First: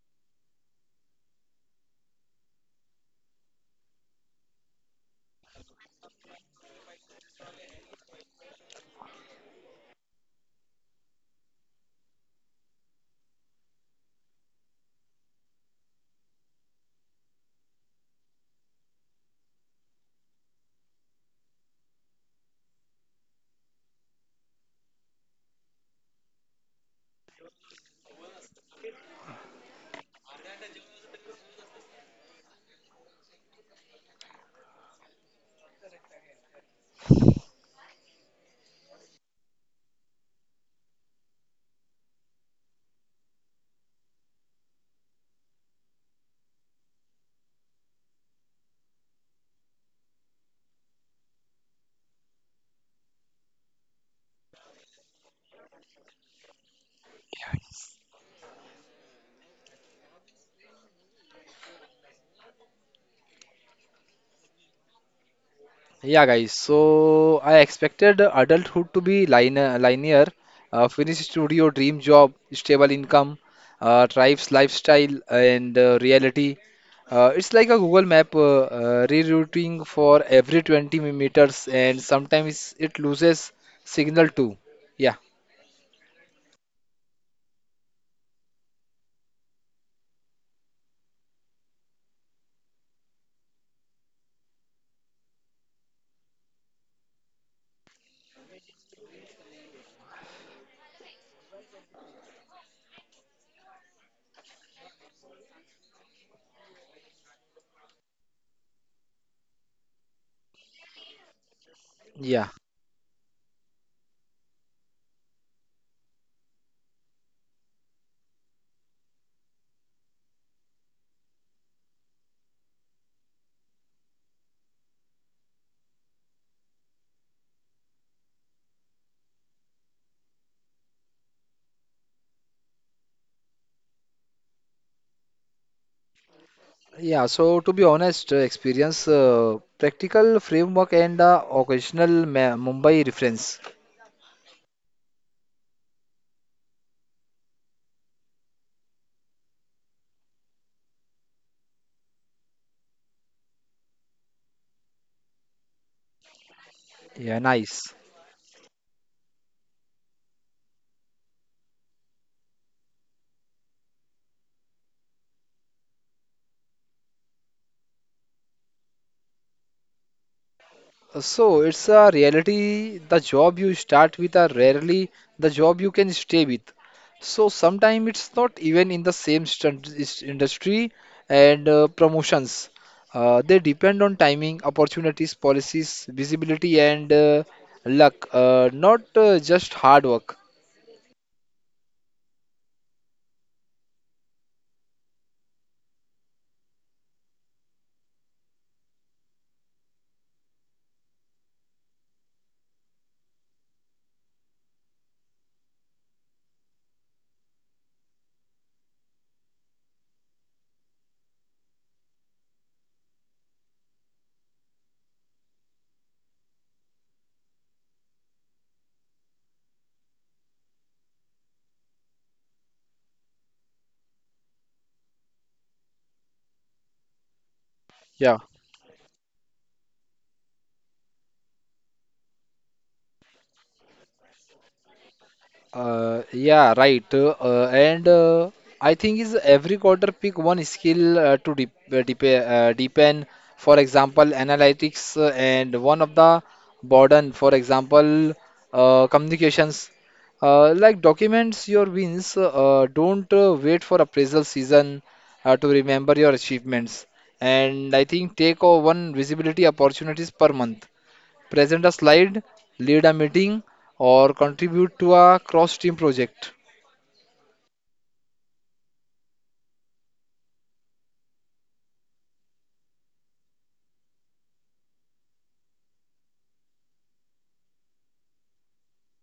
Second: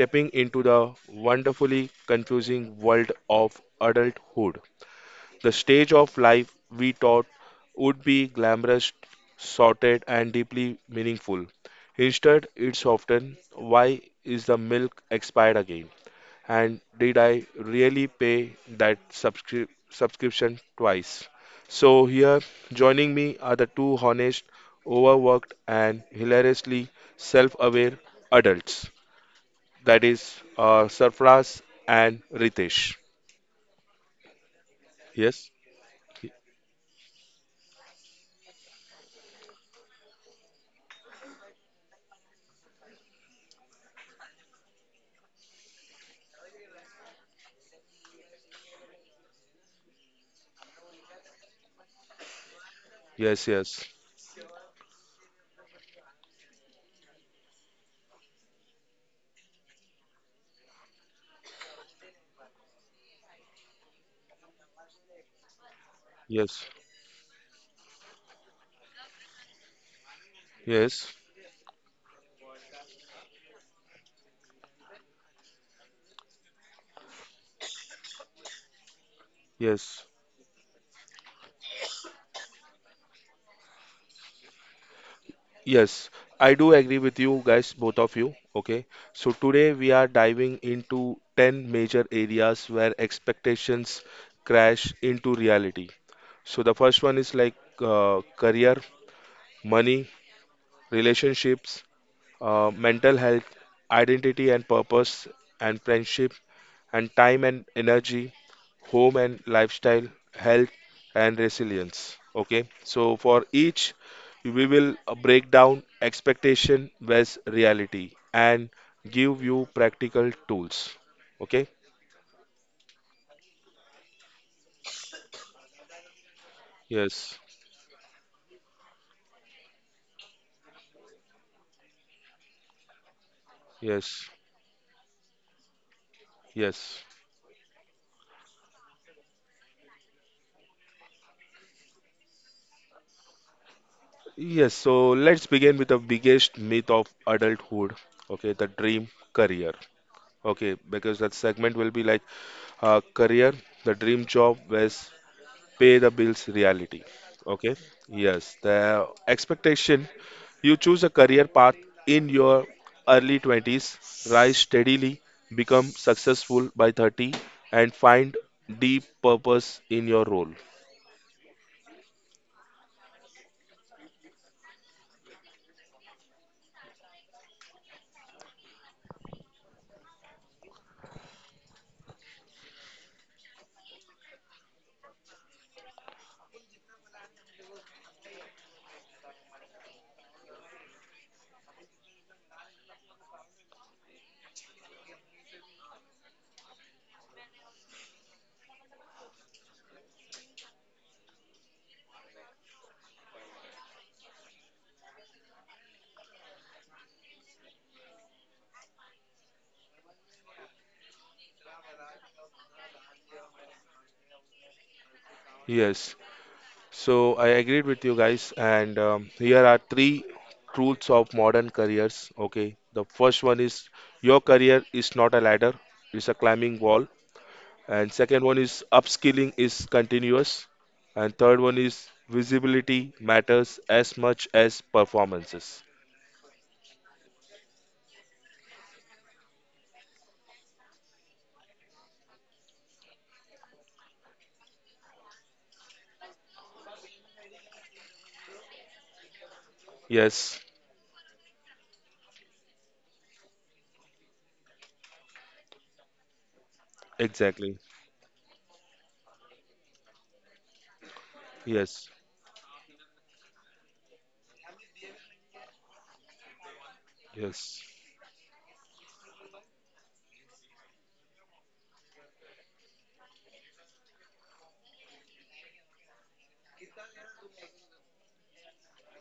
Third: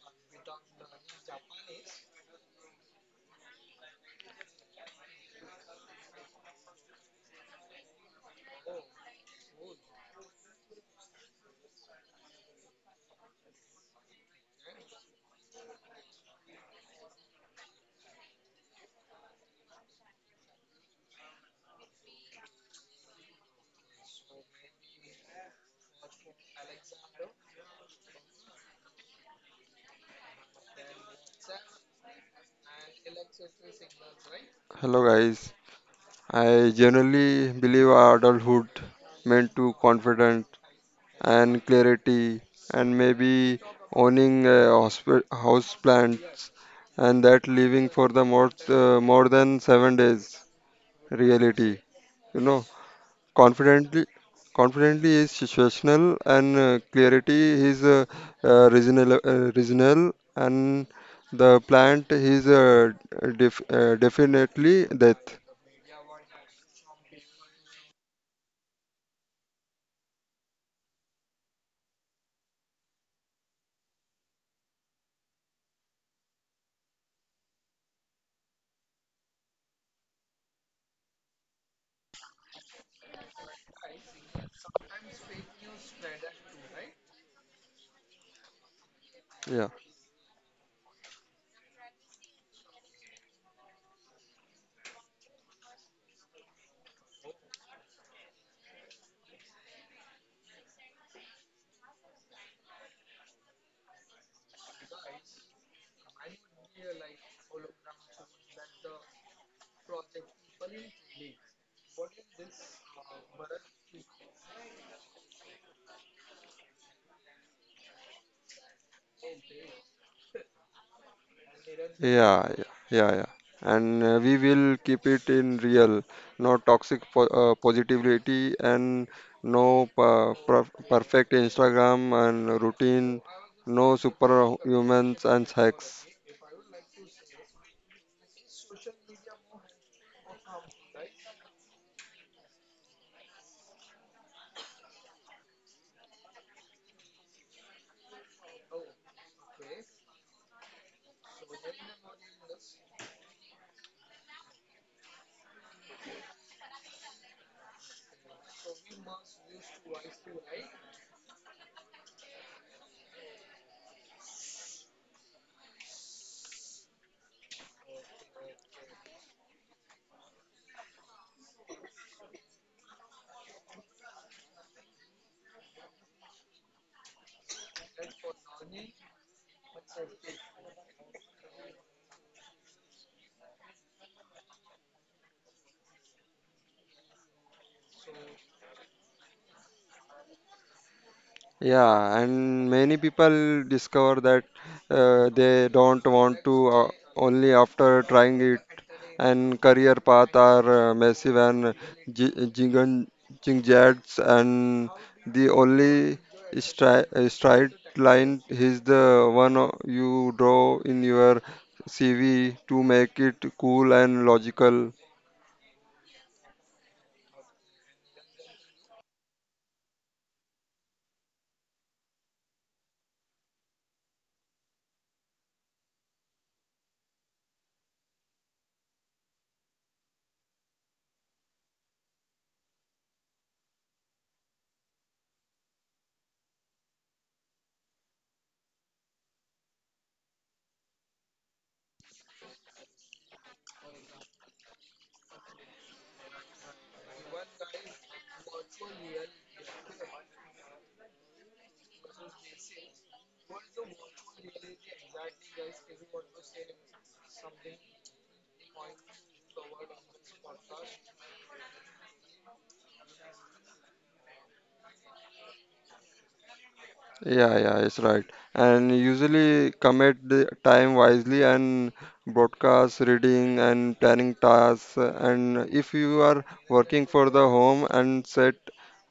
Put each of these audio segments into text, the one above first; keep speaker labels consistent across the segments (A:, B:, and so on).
A: stepping into the wonderfully confusing world of adulthood. The stage of life we thought would be glamorous, sorted, and deeply meaningful. Instead, it's often, "Why is the milk expired again?" and, "Did I really pay that subscription twice?" So, here joining me are the two honest, overworked, and hilariously self aware adults, that is, Sarfraz and Ritesh.
B: Hello
A: Yes,
B: guys.
A: Y-
B: I generally believe adulthood meant to confidence and clarity and maybe owning a house plants and that living for the more more than 7 days reality you know
A: yes, yes,
B: confidently confidently is situational and clarity is reasonable and the plant is definitely death.
C: Yeah, guys.
A: yes,
C: So I expected adulthood to be linear,
A: yes,
C: finished studio, dream job, stable income, tribe's lifestyle, and reality. It's like a Google map rerouting
A: yes.
C: for every 20 meters, and sometimes it loses signal too. Yeah.
A: Yes, I do agree with you guys, both of you. Okay, so today
B: Yeah,
A: we are diving into 10 major areas where expectations crash into reality. So the first one is like career, money, relationships, mental health, identity and purpose, and friendship, and time and energy, home and lifestyle, health and resilience.
C: Yeah,
A: Okay, so for each, we will break down expectation versus reality and give you practical tools. Okay,
B: yeah, yeah, yeah, yeah. And we will keep it in real, no toxic
A: yes,
B: po positivity and no perfect Instagram and routine, no
A: yes,
B: superhumans and hacks.
A: yes.
C: yeah. So to be honest, experience practical framework and occasional Ma Mumbai reference.
A: Yes, so let's begin with the biggest myth of adulthood. Okay, the dream career. Okay, because that segment will be like career, the dream job, where pay the bills reality.
C: Yeah,
A: Okay,
C: nice.
A: yes, the expectation: you choose a career path in your early 20s, rise steadily, become successful by 30, and find deep purpose in your role.
C: So it's a reality. The job you start with are rarely the job you can stay with. So sometimes it's not even in the same st industry and promotions. They depend on timing, opportunities, policies, visibility, and luck, not just hard work.
B: Yeah, and many people discover that they don't want to, only after trying it, and career path are massive and jing jingjads. And the only stri straight line is the one you draw in your CV to make it cool and logical.
A: Yes, so I agreed with you guys, and here are three truths of modern careers. Okay, the first one is your career is not a ladder, it's a climbing wall. And
C: Yeah.
A: second one is upskilling is continuous, and third one is visibility matters as much as performances.
C: Yeah, right. And I think is every quarter pick one skill to dep dep deepen. For example, analytics and one of the burden. For example, communications.
A: Yes,
C: Like documents your wins. Don't wait for appraisal season to remember your achievements.
A: exactly.
C: And I think take one visibility opportunities per month, present a
A: Yes,
C: slide, lead a meeting, or contribute to a cross-team project.
B: Yeah, yeah,
A: yes,
B: it's right. And usually commit the time wisely and broadcast reading and planning tasks. And if you are working for the home and set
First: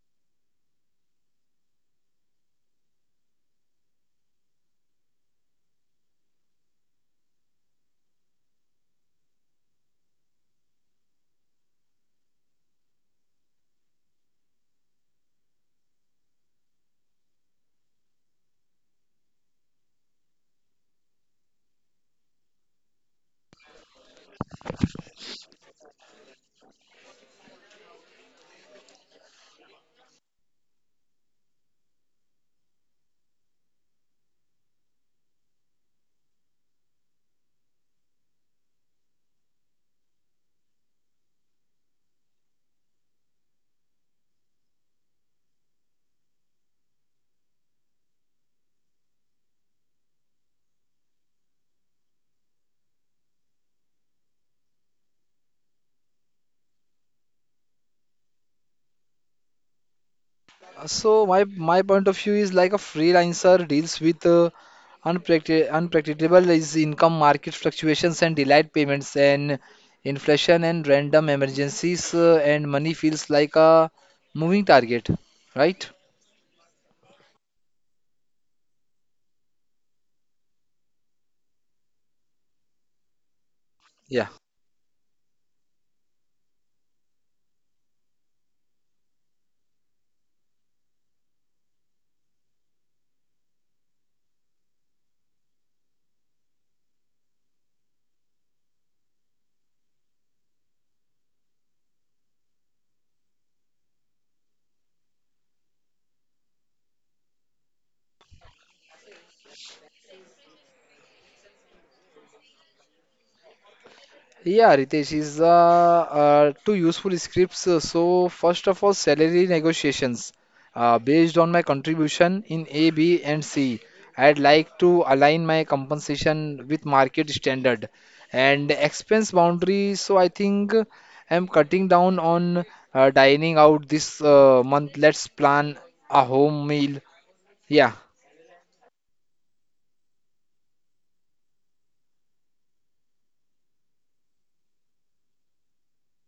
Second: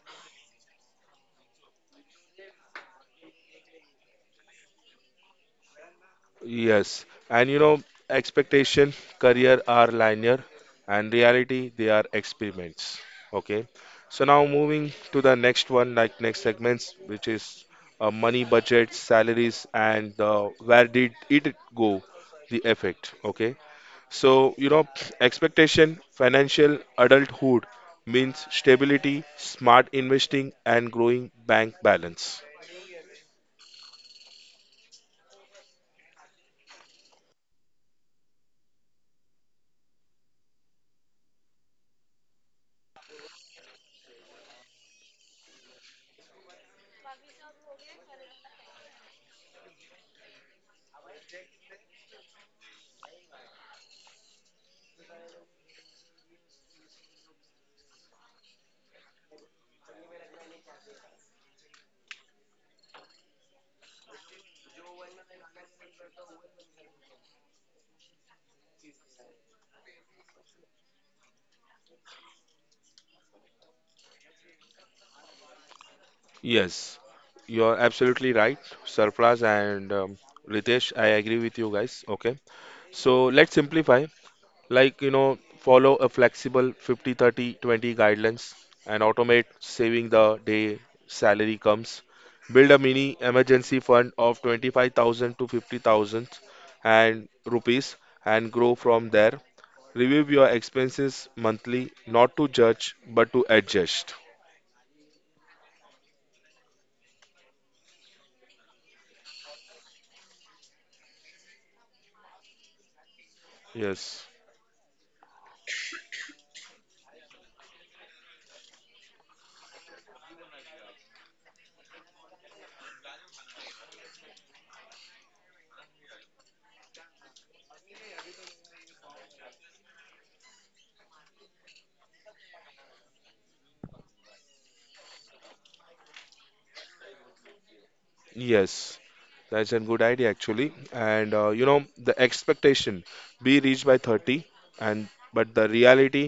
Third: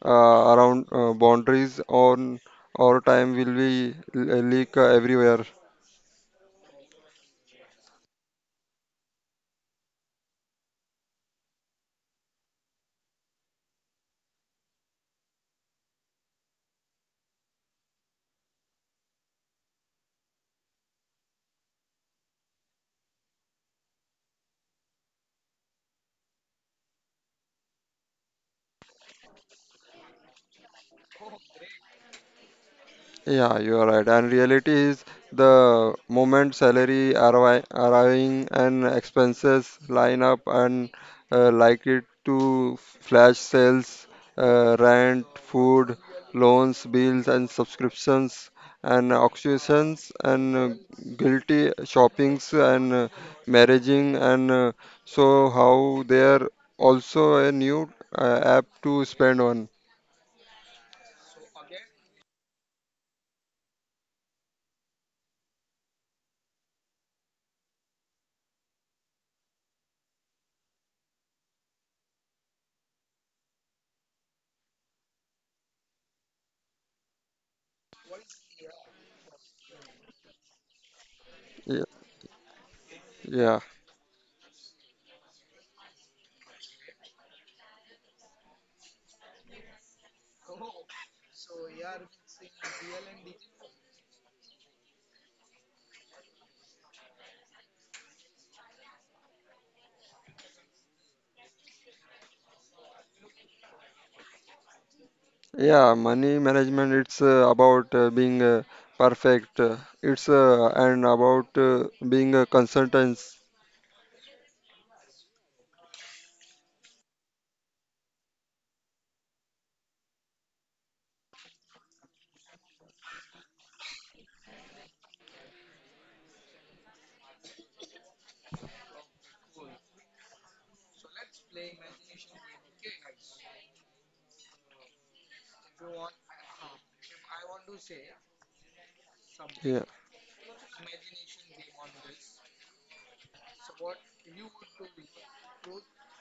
B: around boundaries on our time will be leak everywhere.
A: yes. And expectation, career are linear, and reality, they are experiments. Okay. So now moving to the next one, like next segments, which is money, budget, salaries, and where did it go, the effect. Okay. So, expectation, financial adulthood means stability, smart investing, and growing bank balance.
B: Yeah, you are right. And reality is the moment salary arriving and expenses line up and, like it to flash sales, rent, food, loans, bills, and subscriptions and auctions and guilty shoppings and marrying and, so how they are also a new app to spend on.
C: So my point of view is like a freelancer deals with unpredictable is income, market fluctuations, and delayed payments, and inflation and random emergencies, and money feels like a moving target, right?
A: Yes, you're absolutely right, Sarfraz and Ritesh. I agree with you
B: Yeah.
A: guys. Okay, so let's
B: Yeah.
A: simplify.
C: Yeah.
A: Like, follow a flexible 50 30 20 guidelines and automate saving the day salary comes. Build a mini emergency fund of 25,000 to 50,000 and rupees, and grow from there. Review your expenses monthly, not to judge but to adjust.
B: Yeah, money management it's about being perfect. It's, and about being a consultant.
A: Yes,
C: Yeah, Ritesh is two useful scripts. So first of all, salary negotiations. Based on my contribution in A, B, and C, I'd like to align my compensation with market standard and expense boundary. So I think I'm cutting down on dining out this month. Let's plan a home meal. Yeah,
A: yes. That's a
B: Yeah,
A: good idea, actually. And the expectation: be reached by 30, and but the reality,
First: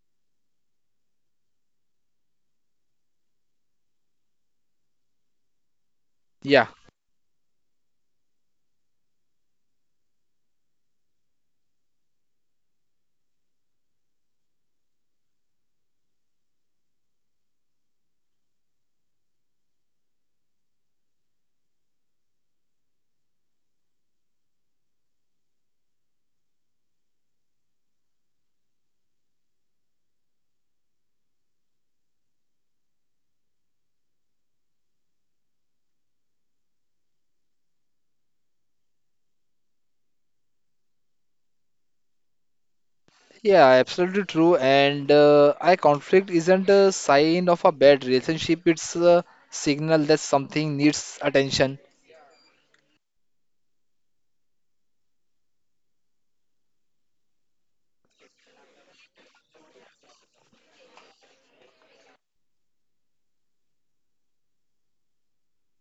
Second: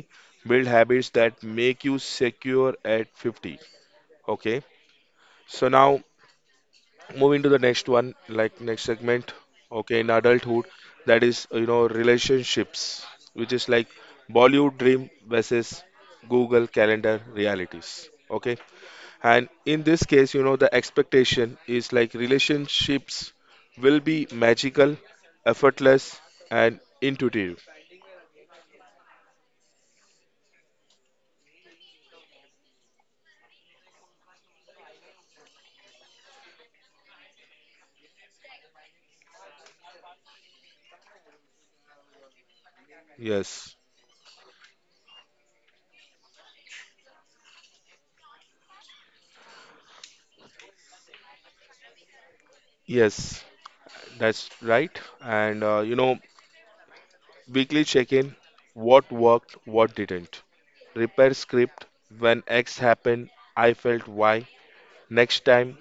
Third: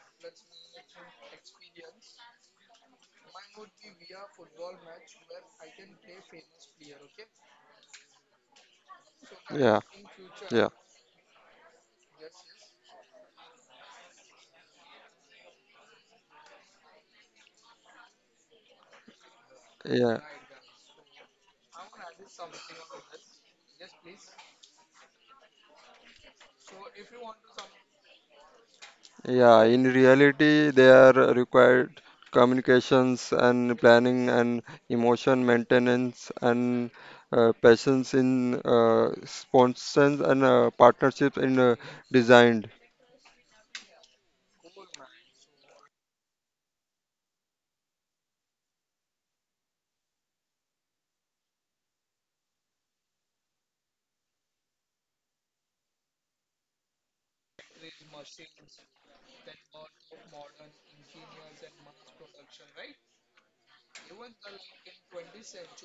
A: build habits that make you secure at 50. Okay, so now
C: yeah.
A: moving to the next one, like next segment.
B: yeah,
A: Okay, in adulthood,
B: yeah,
A: that is, relationships, which is like Bollywood dream versus Google Calendar realities. Okay, and in this
B: yeah.
A: case, the expectation is like relationships will be magical, effortless, and intuitive.
B: Yeah, in reality, they are required communications and planning and emotion maintenance and passions in sponsors and partnerships in design.
C: Yeah,
A: Yes,
C: absolutely true. And I conflict isn't a sign of a bad relationship, it's a signal that something needs attention.
A: yes, that's right. And weekly check in, what worked, what didn't. Repair script: when X happened, I felt Y. Next time,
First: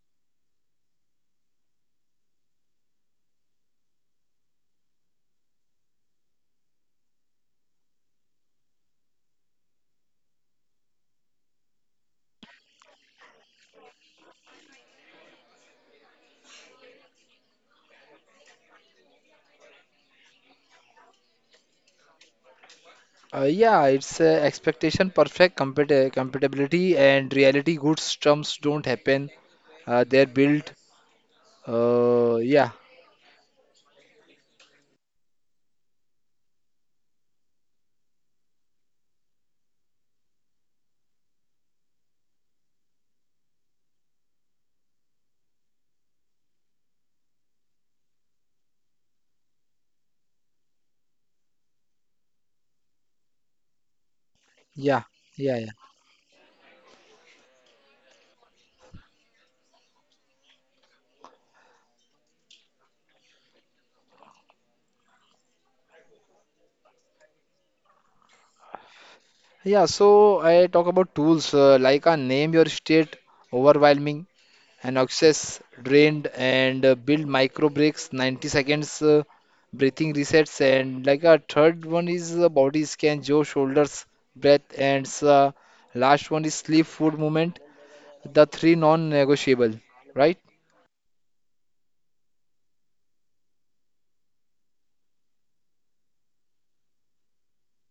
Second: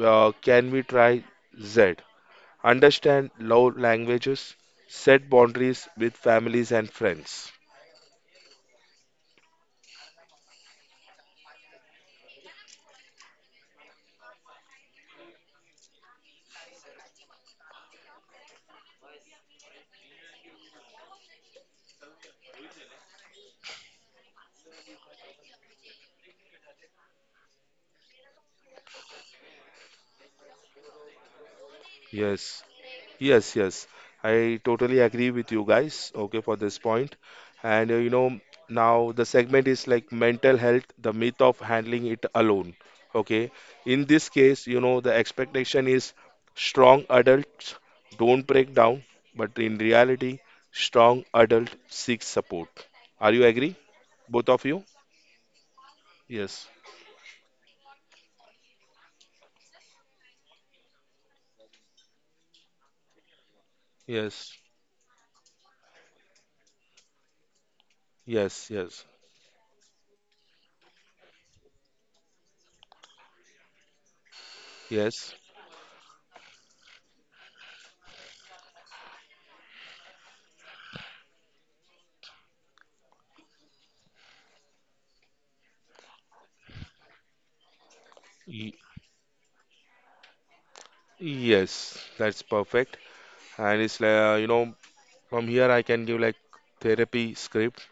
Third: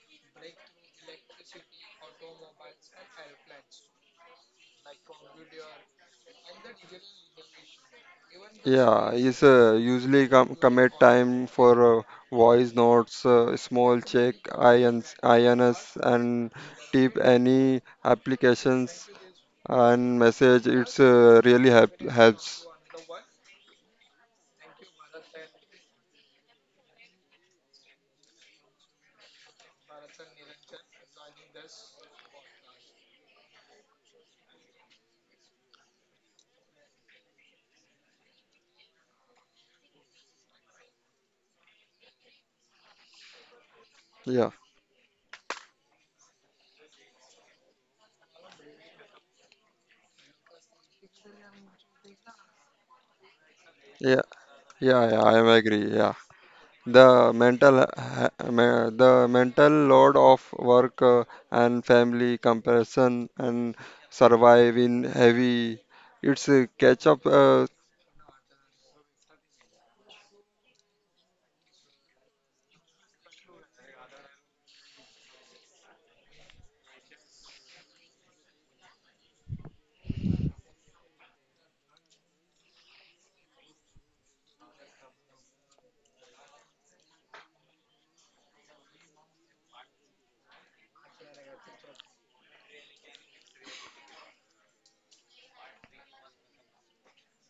A: can we try Z? Understand love languages, set boundaries with families and friends.
B: Yeah, it's usually commit time for, voice notes, small check, INS, INS, and tip any applications and message. It's really helps.
C: Yeah, it's expectation, perfect compatibility, and reality. Good terms don't happen, they're built.
A: Yes.
C: Yeah,
A: Yes, yes. I totally agree with you guys, okay, for this point. And now the segment is like mental health, the myth of handling it alone, okay. In this
B: Yeah,
A: case, the expectation is strong adults don't break down, but in reality, strong adult seeks support. Are you agree,
B: yeah,
A: both of you?
C: yeah,
B: yeah, yeah. I am
C: yeah, yeah.
B: agree. Yeah.
A: Yes,
B: The mental load of work and family comparison and
A: yes,
B: surviving heavy. It's a catch up.
A: yes, yes,
C: Yeah, so I talk about tools like a name your state overwhelming. And
A: yes,
C: access drained, and build micro breaks, 90 seconds breathing resets. And like a third one is body scan, jaw, shoulders, breath. And last one is sleep, food, movement, the
A: y-
C: three non-negotiable, right?
A: yes. That's perfect. And it's like, from here, I can give like therapy script,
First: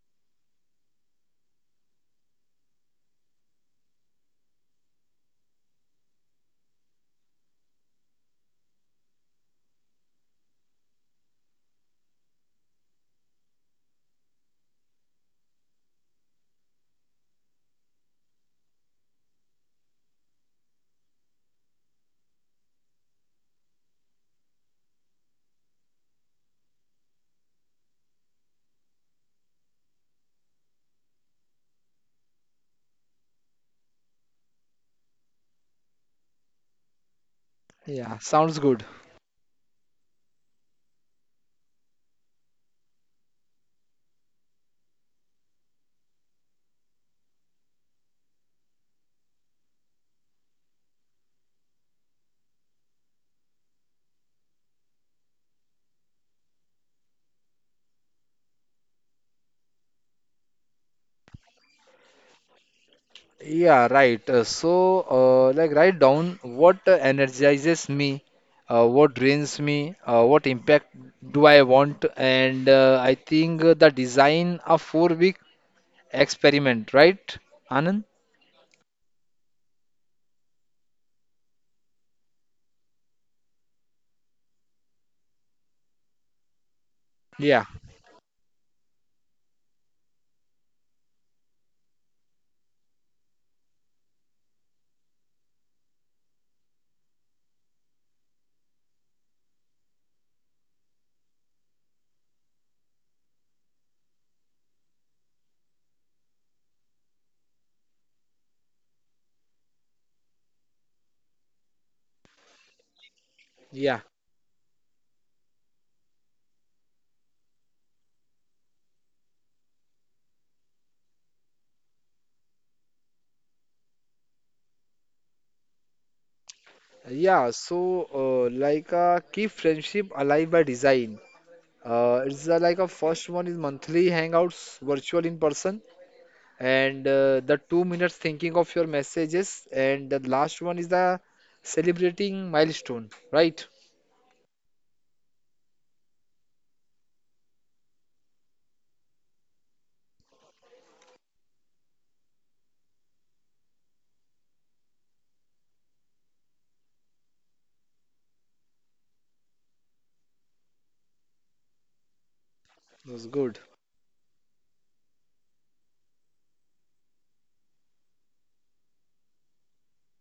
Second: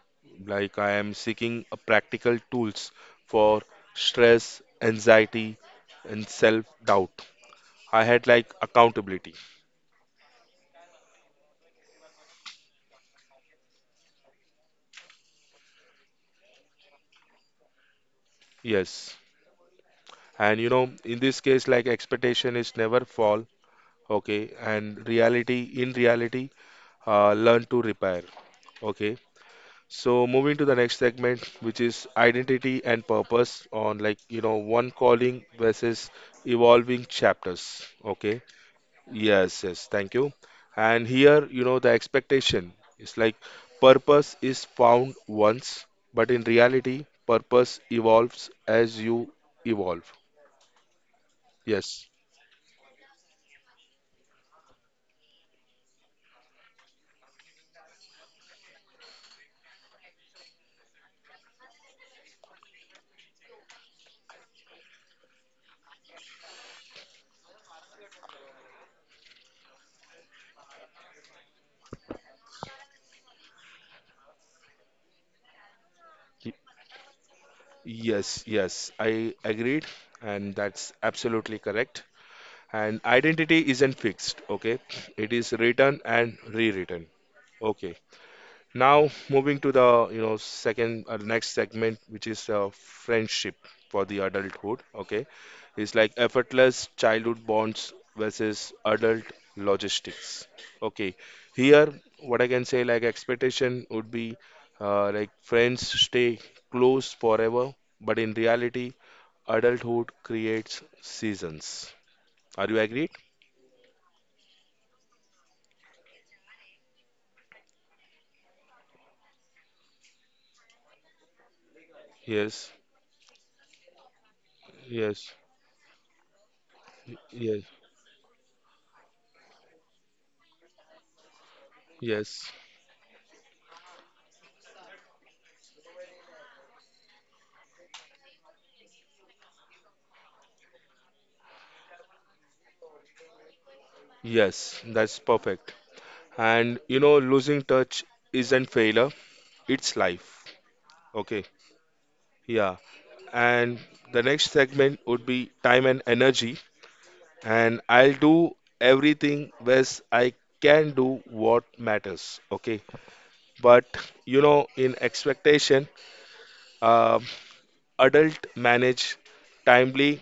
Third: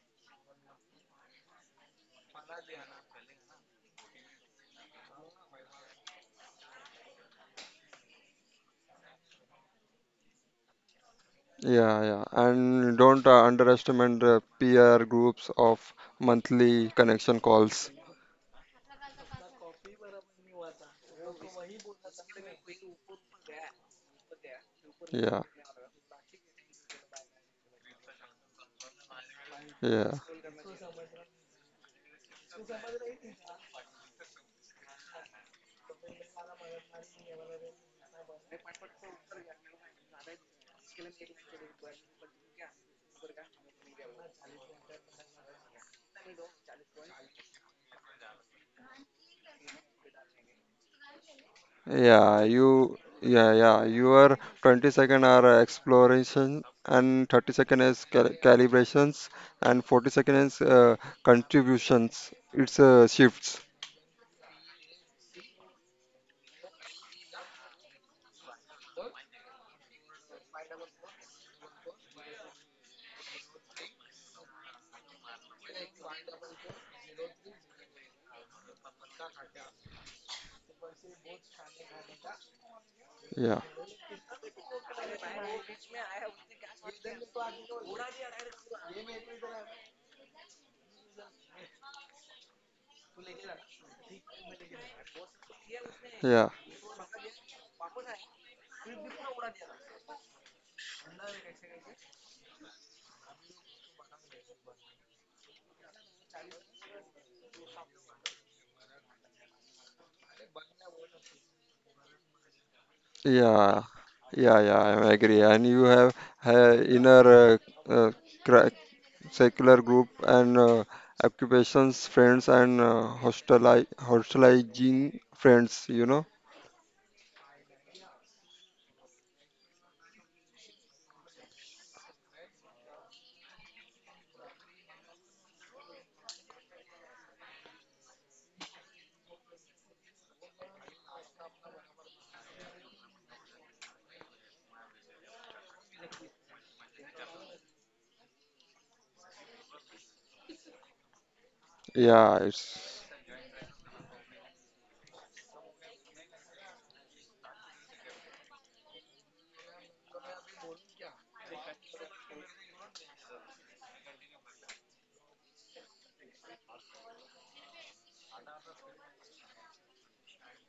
A: like I am seeking a practical tools for stress, anxiety, and self-doubt. I had like accountability.
B: Yeah, yeah. And don't underestimate the peer groups of monthly connection calls.
A: Yes. And in this case, like expectation is never fall. Okay. And
B: Yeah,
A: in reality, learn to repair. Okay.
B: yeah.
A: So moving to the next segment, which is identity and purpose on, like, one calling versus evolving chapters.
C: Yeah,
A: Okay.
C: sounds good.
A: Yes, yes, thank you. And here, the expectation is like purpose is found once, but in reality, purpose evolves as you evolve.
B: Yeah,
A: Yes,
B: your 20-second are exploration and 30 second is calibrations and 40 second is contributions. It's shifts.
C: Yeah, right. Like, write down what energizes me, what drains me, what impact do I want, and I think the design of four-week
A: y-
C: experiment, right, Anand?
A: yes, yes, I agreed, and that's absolutely correct. And
B: Yeah.
A: identity isn't fixed, okay? It is written and rewritten.
C: Yeah,
A: Okay. Now moving to the, second next segment, which is friendship for the adulthood. Okay, it's
B: Yeah,
A: like effortless childhood bonds versus adult logistics. Okay, here what I can say, like, expectation would be like friends stay close forever, but in reality, adulthood creates seasons. Are you agreed?
B: yeah,
C: yeah,
B: yeah, yeah, I agree. And you have inner uh, cra- secular group and occupations friends and
A: Yes,
B: hostelizing
A: yes,
B: friends, you know?
C: yeah.
A: yes,
C: So, like, keep friendship alive by design. It's
A: yes,
C: like a first one is monthly hangouts, virtual in person, and the 2 minutes thinking of your messages, and the last one is the celebrating milestone, right?
A: yes. That's perfect. And losing touch isn't failure, it's life. Okay,
B: Yeah, it's
A: yeah. And the next segment would be time and energy. And I'll do everything best I can, do what matters. Okay,
C: That's good.
A: but in expectation, um adult manage timely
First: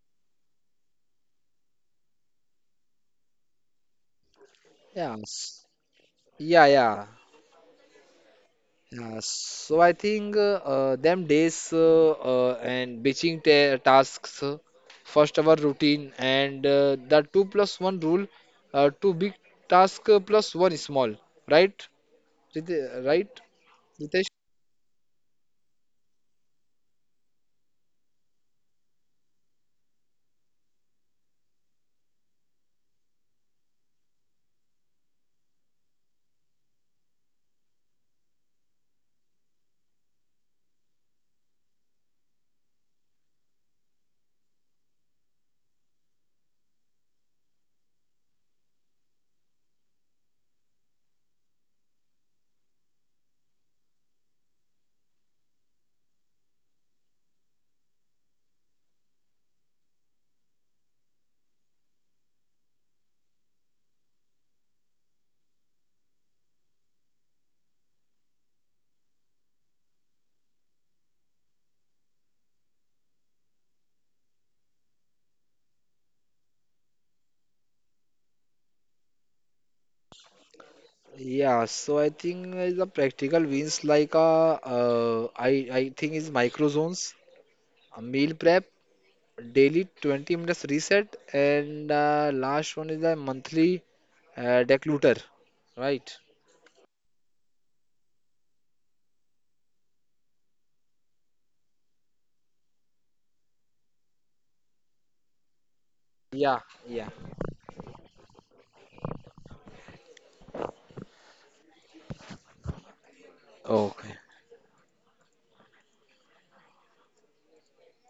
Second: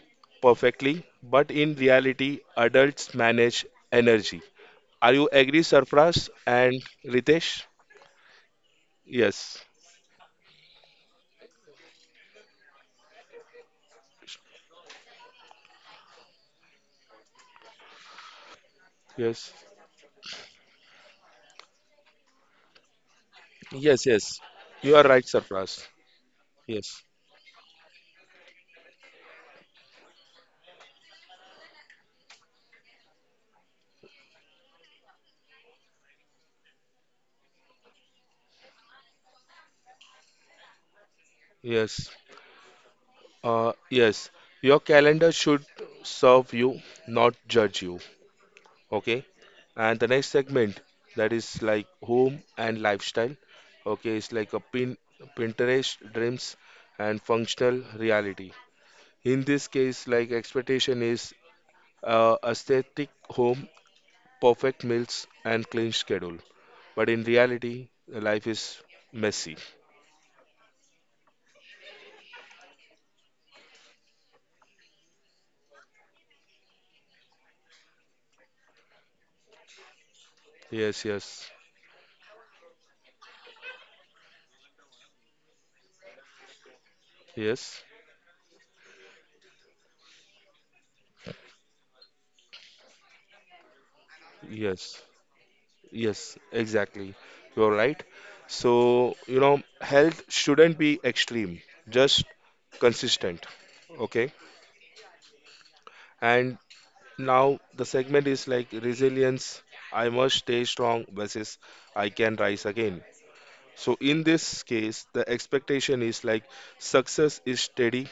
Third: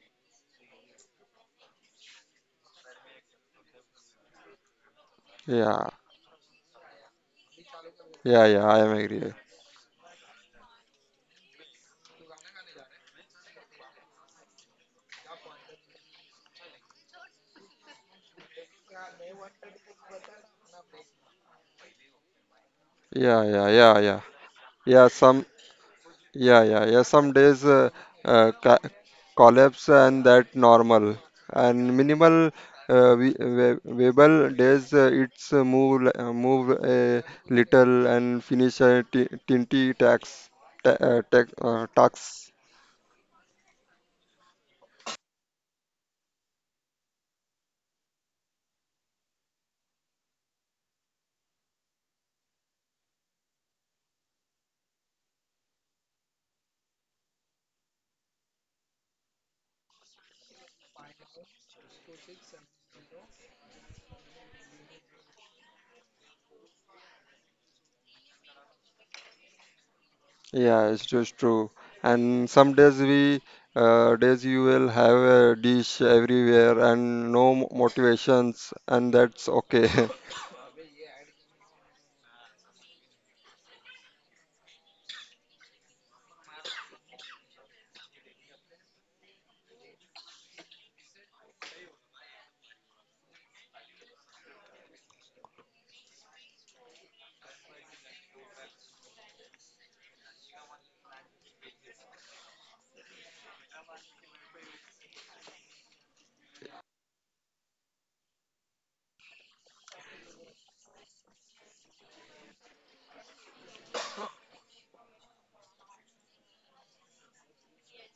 A: perfectly, but in reality, adults manage energy. Are
C: Yeah,
A: you agree,
C: s-
B: yeah,
A: Sarfraz
C: yeah,
A: and
C: yeah.
A: Ritesh?
B: yeah, yeah, I am
C: Yeah,
B: agree.
A: Yes,
C: so I think them days and batching ta tasks, first hour routine, and the two plus one rule, two big
A: yes.
C: task plus one small, right? Right,
B: Yeah, yeah, yeah,
A: Yes,
B: yeah.
C: Ritesh?
A: yes. You are
B: Yeah,
A: right,
B: some
A: Sarfraz.
B: yeah, yeah,
A: Yes,
B: yeah. Some days ca collapse and that normal and minimal viable days, move a little and finish a ti- tinty tax ta tax
A: yes,
B: tax.
A: yes. Your calendar should serve you, not judge you. Okay. And the next segment, that is, like home and lifestyle. Okay, it's like a Pinterest dreams and functional reality. In this case, like expectation is aesthetic home, perfect meals, and clean schedule. But in reality, life is messy.
B: Yeah, it's just true. And some days you will have a dish everywhere and no motivations, and that's okay.
A: Yes, yes,
C: Yeah, so I think the practical wins like I think is micro zones,
A: yes.
C: a meal prep, daily 20 minutes reset, and last one is the monthly
A: Yes,
C: declutter, right?
A: yes, exactly. You're right. So, health shouldn't be extreme, just consistent. Okay. And
C: Yeah, yeah.
A: now the segment is like resilience. I must stay strong versus I can rise again. So,
C: Okay.
A: in this case, the expectation is like success is steady,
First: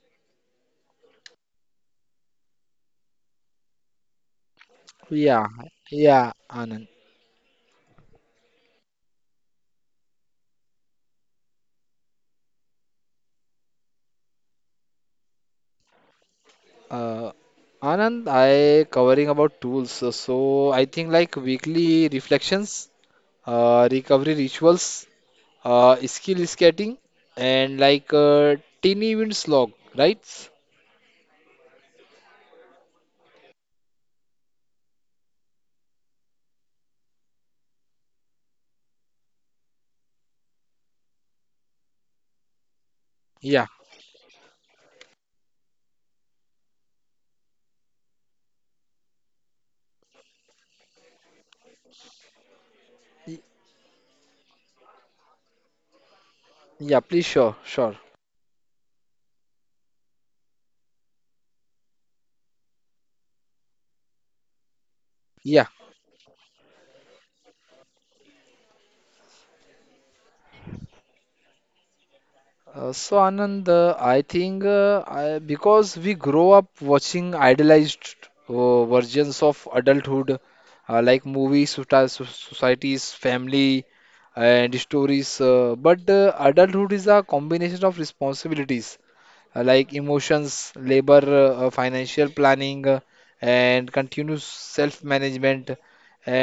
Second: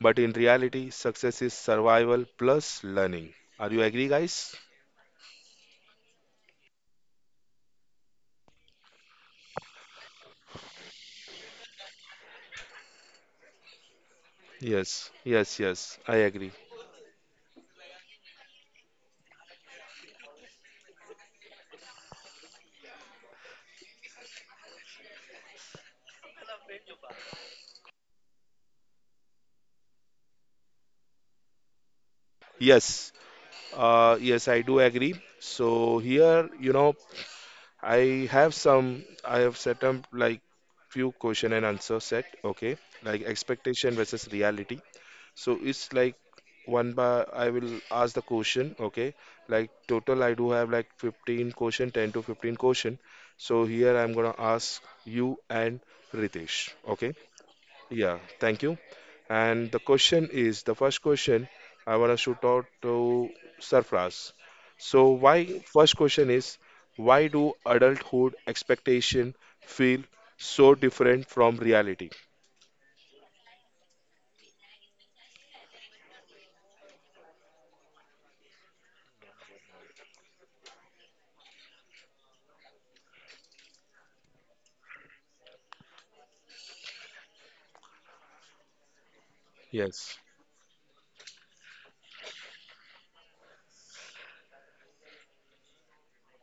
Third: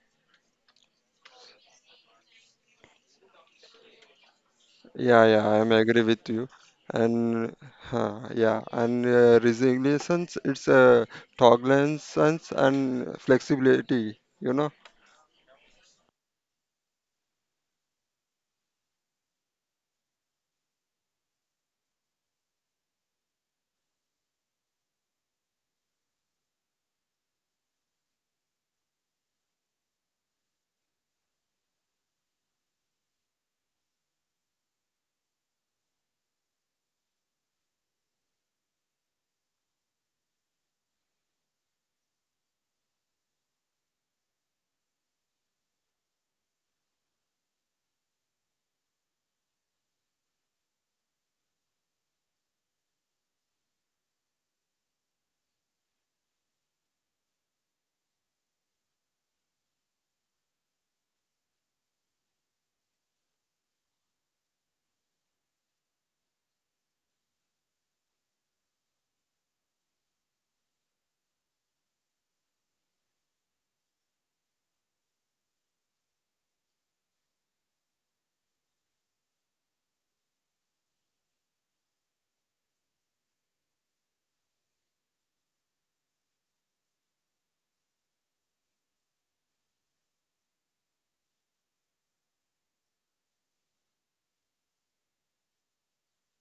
A: but in reality, success is survival plus learning. Are you agree, guys?
B: Yeah,
C: Yeah,
B: yeah, I'm agree with
C: yeah,
B: you.
C: Anand.
B: And yeah, and resilience, it's tolerance and flexibility, you know?
A: Yes, yes, yes, I agree.
C: Uh, Anand, I covering about tools. So I think like weekly reflections, recovery rituals, skill skating, and like teeny wins log, right?
A: Yes, yes, I do agree. So here, I have set up like few question and answer set, okay? Like
C: Yeah,
A: expectation versus reality. So it's like one by, I will ask the question, okay? Like total, I do have like 15 question, 10 to 15 question.
C: y-
A: So here I'm gonna ask you and Ritesh,
C: yeah,
A: okay?
C: please, sure, sure.
A: Yeah, thank you. And the question is, the first question I want to shoot out to Sarfraz. So, why,
C: Yeah.
A: first question is, why do adulthood expectation feel so different from reality?
C: So Anand, I think because we grow up watching idealized versions of adulthood, like movies, societies, family, and stories. But adulthood is a combination of responsibilities like
A: Yes,
C: emotions, labor, financial planning, and continuous self-management.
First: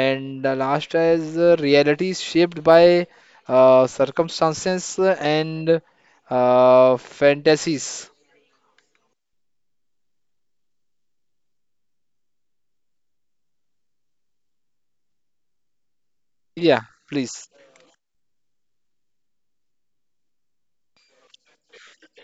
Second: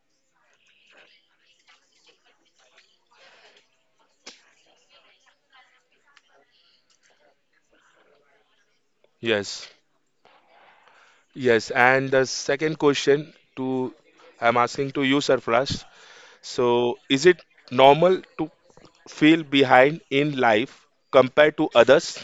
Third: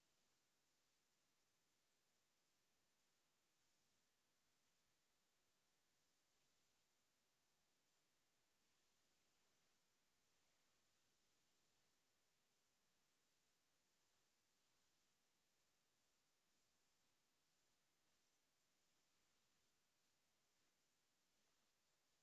C: And the last is reality is shaped by circumstances and fantasies.
A: yes, yes. And the second question to, I'm asking to you, Sarfraz.
C: Yeah,
A: So, is it
C: please.
A: normal to feel behind in life compared to others?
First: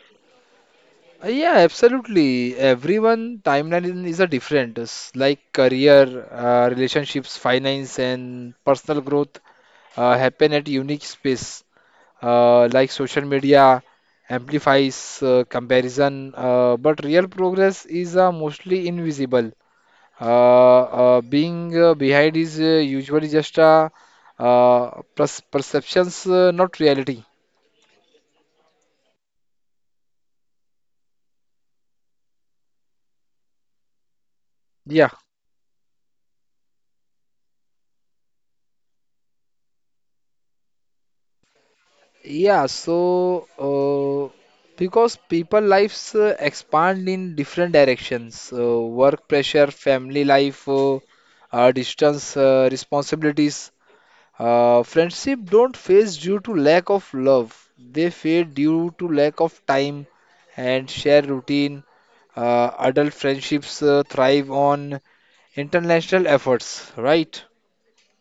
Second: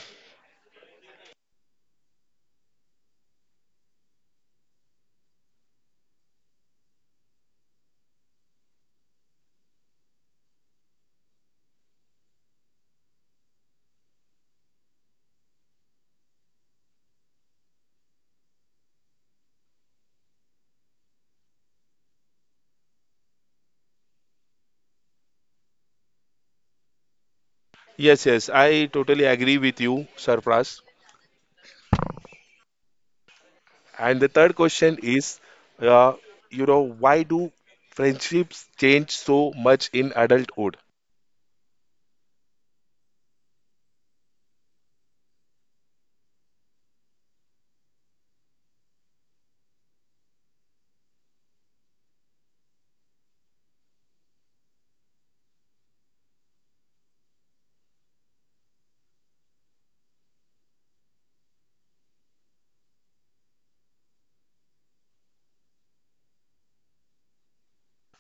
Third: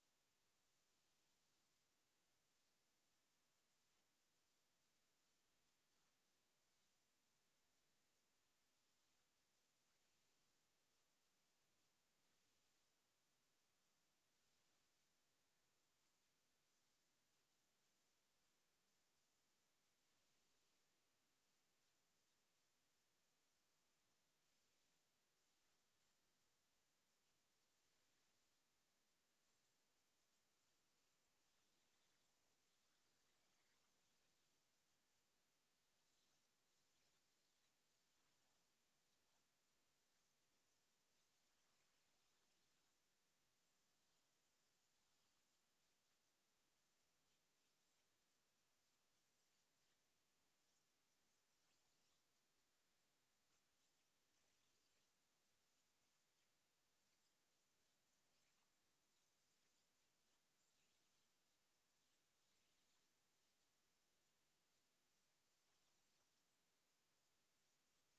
C: Yeah, absolutely. Everyone timeline is a different, like career, relationships, finance, and personal growth happen at unique space. Like social media amplifies comparison, but real progress is mostly invisible. Being Behind is usually just perceptions, not reality.
A: Yes, yes, I totally agree with you, Sarfraz. And the third question
C: Yeah.
A: is, uh, why do friendships change so much in adulthood?
C: Yeah, so uh, because people lives expand in different directions, work pressure, family life, distance, responsibilities. Friendship don't fade due to lack of love. They fade due to lack of time and shared routine. Adult friendships thrive on international efforts, right?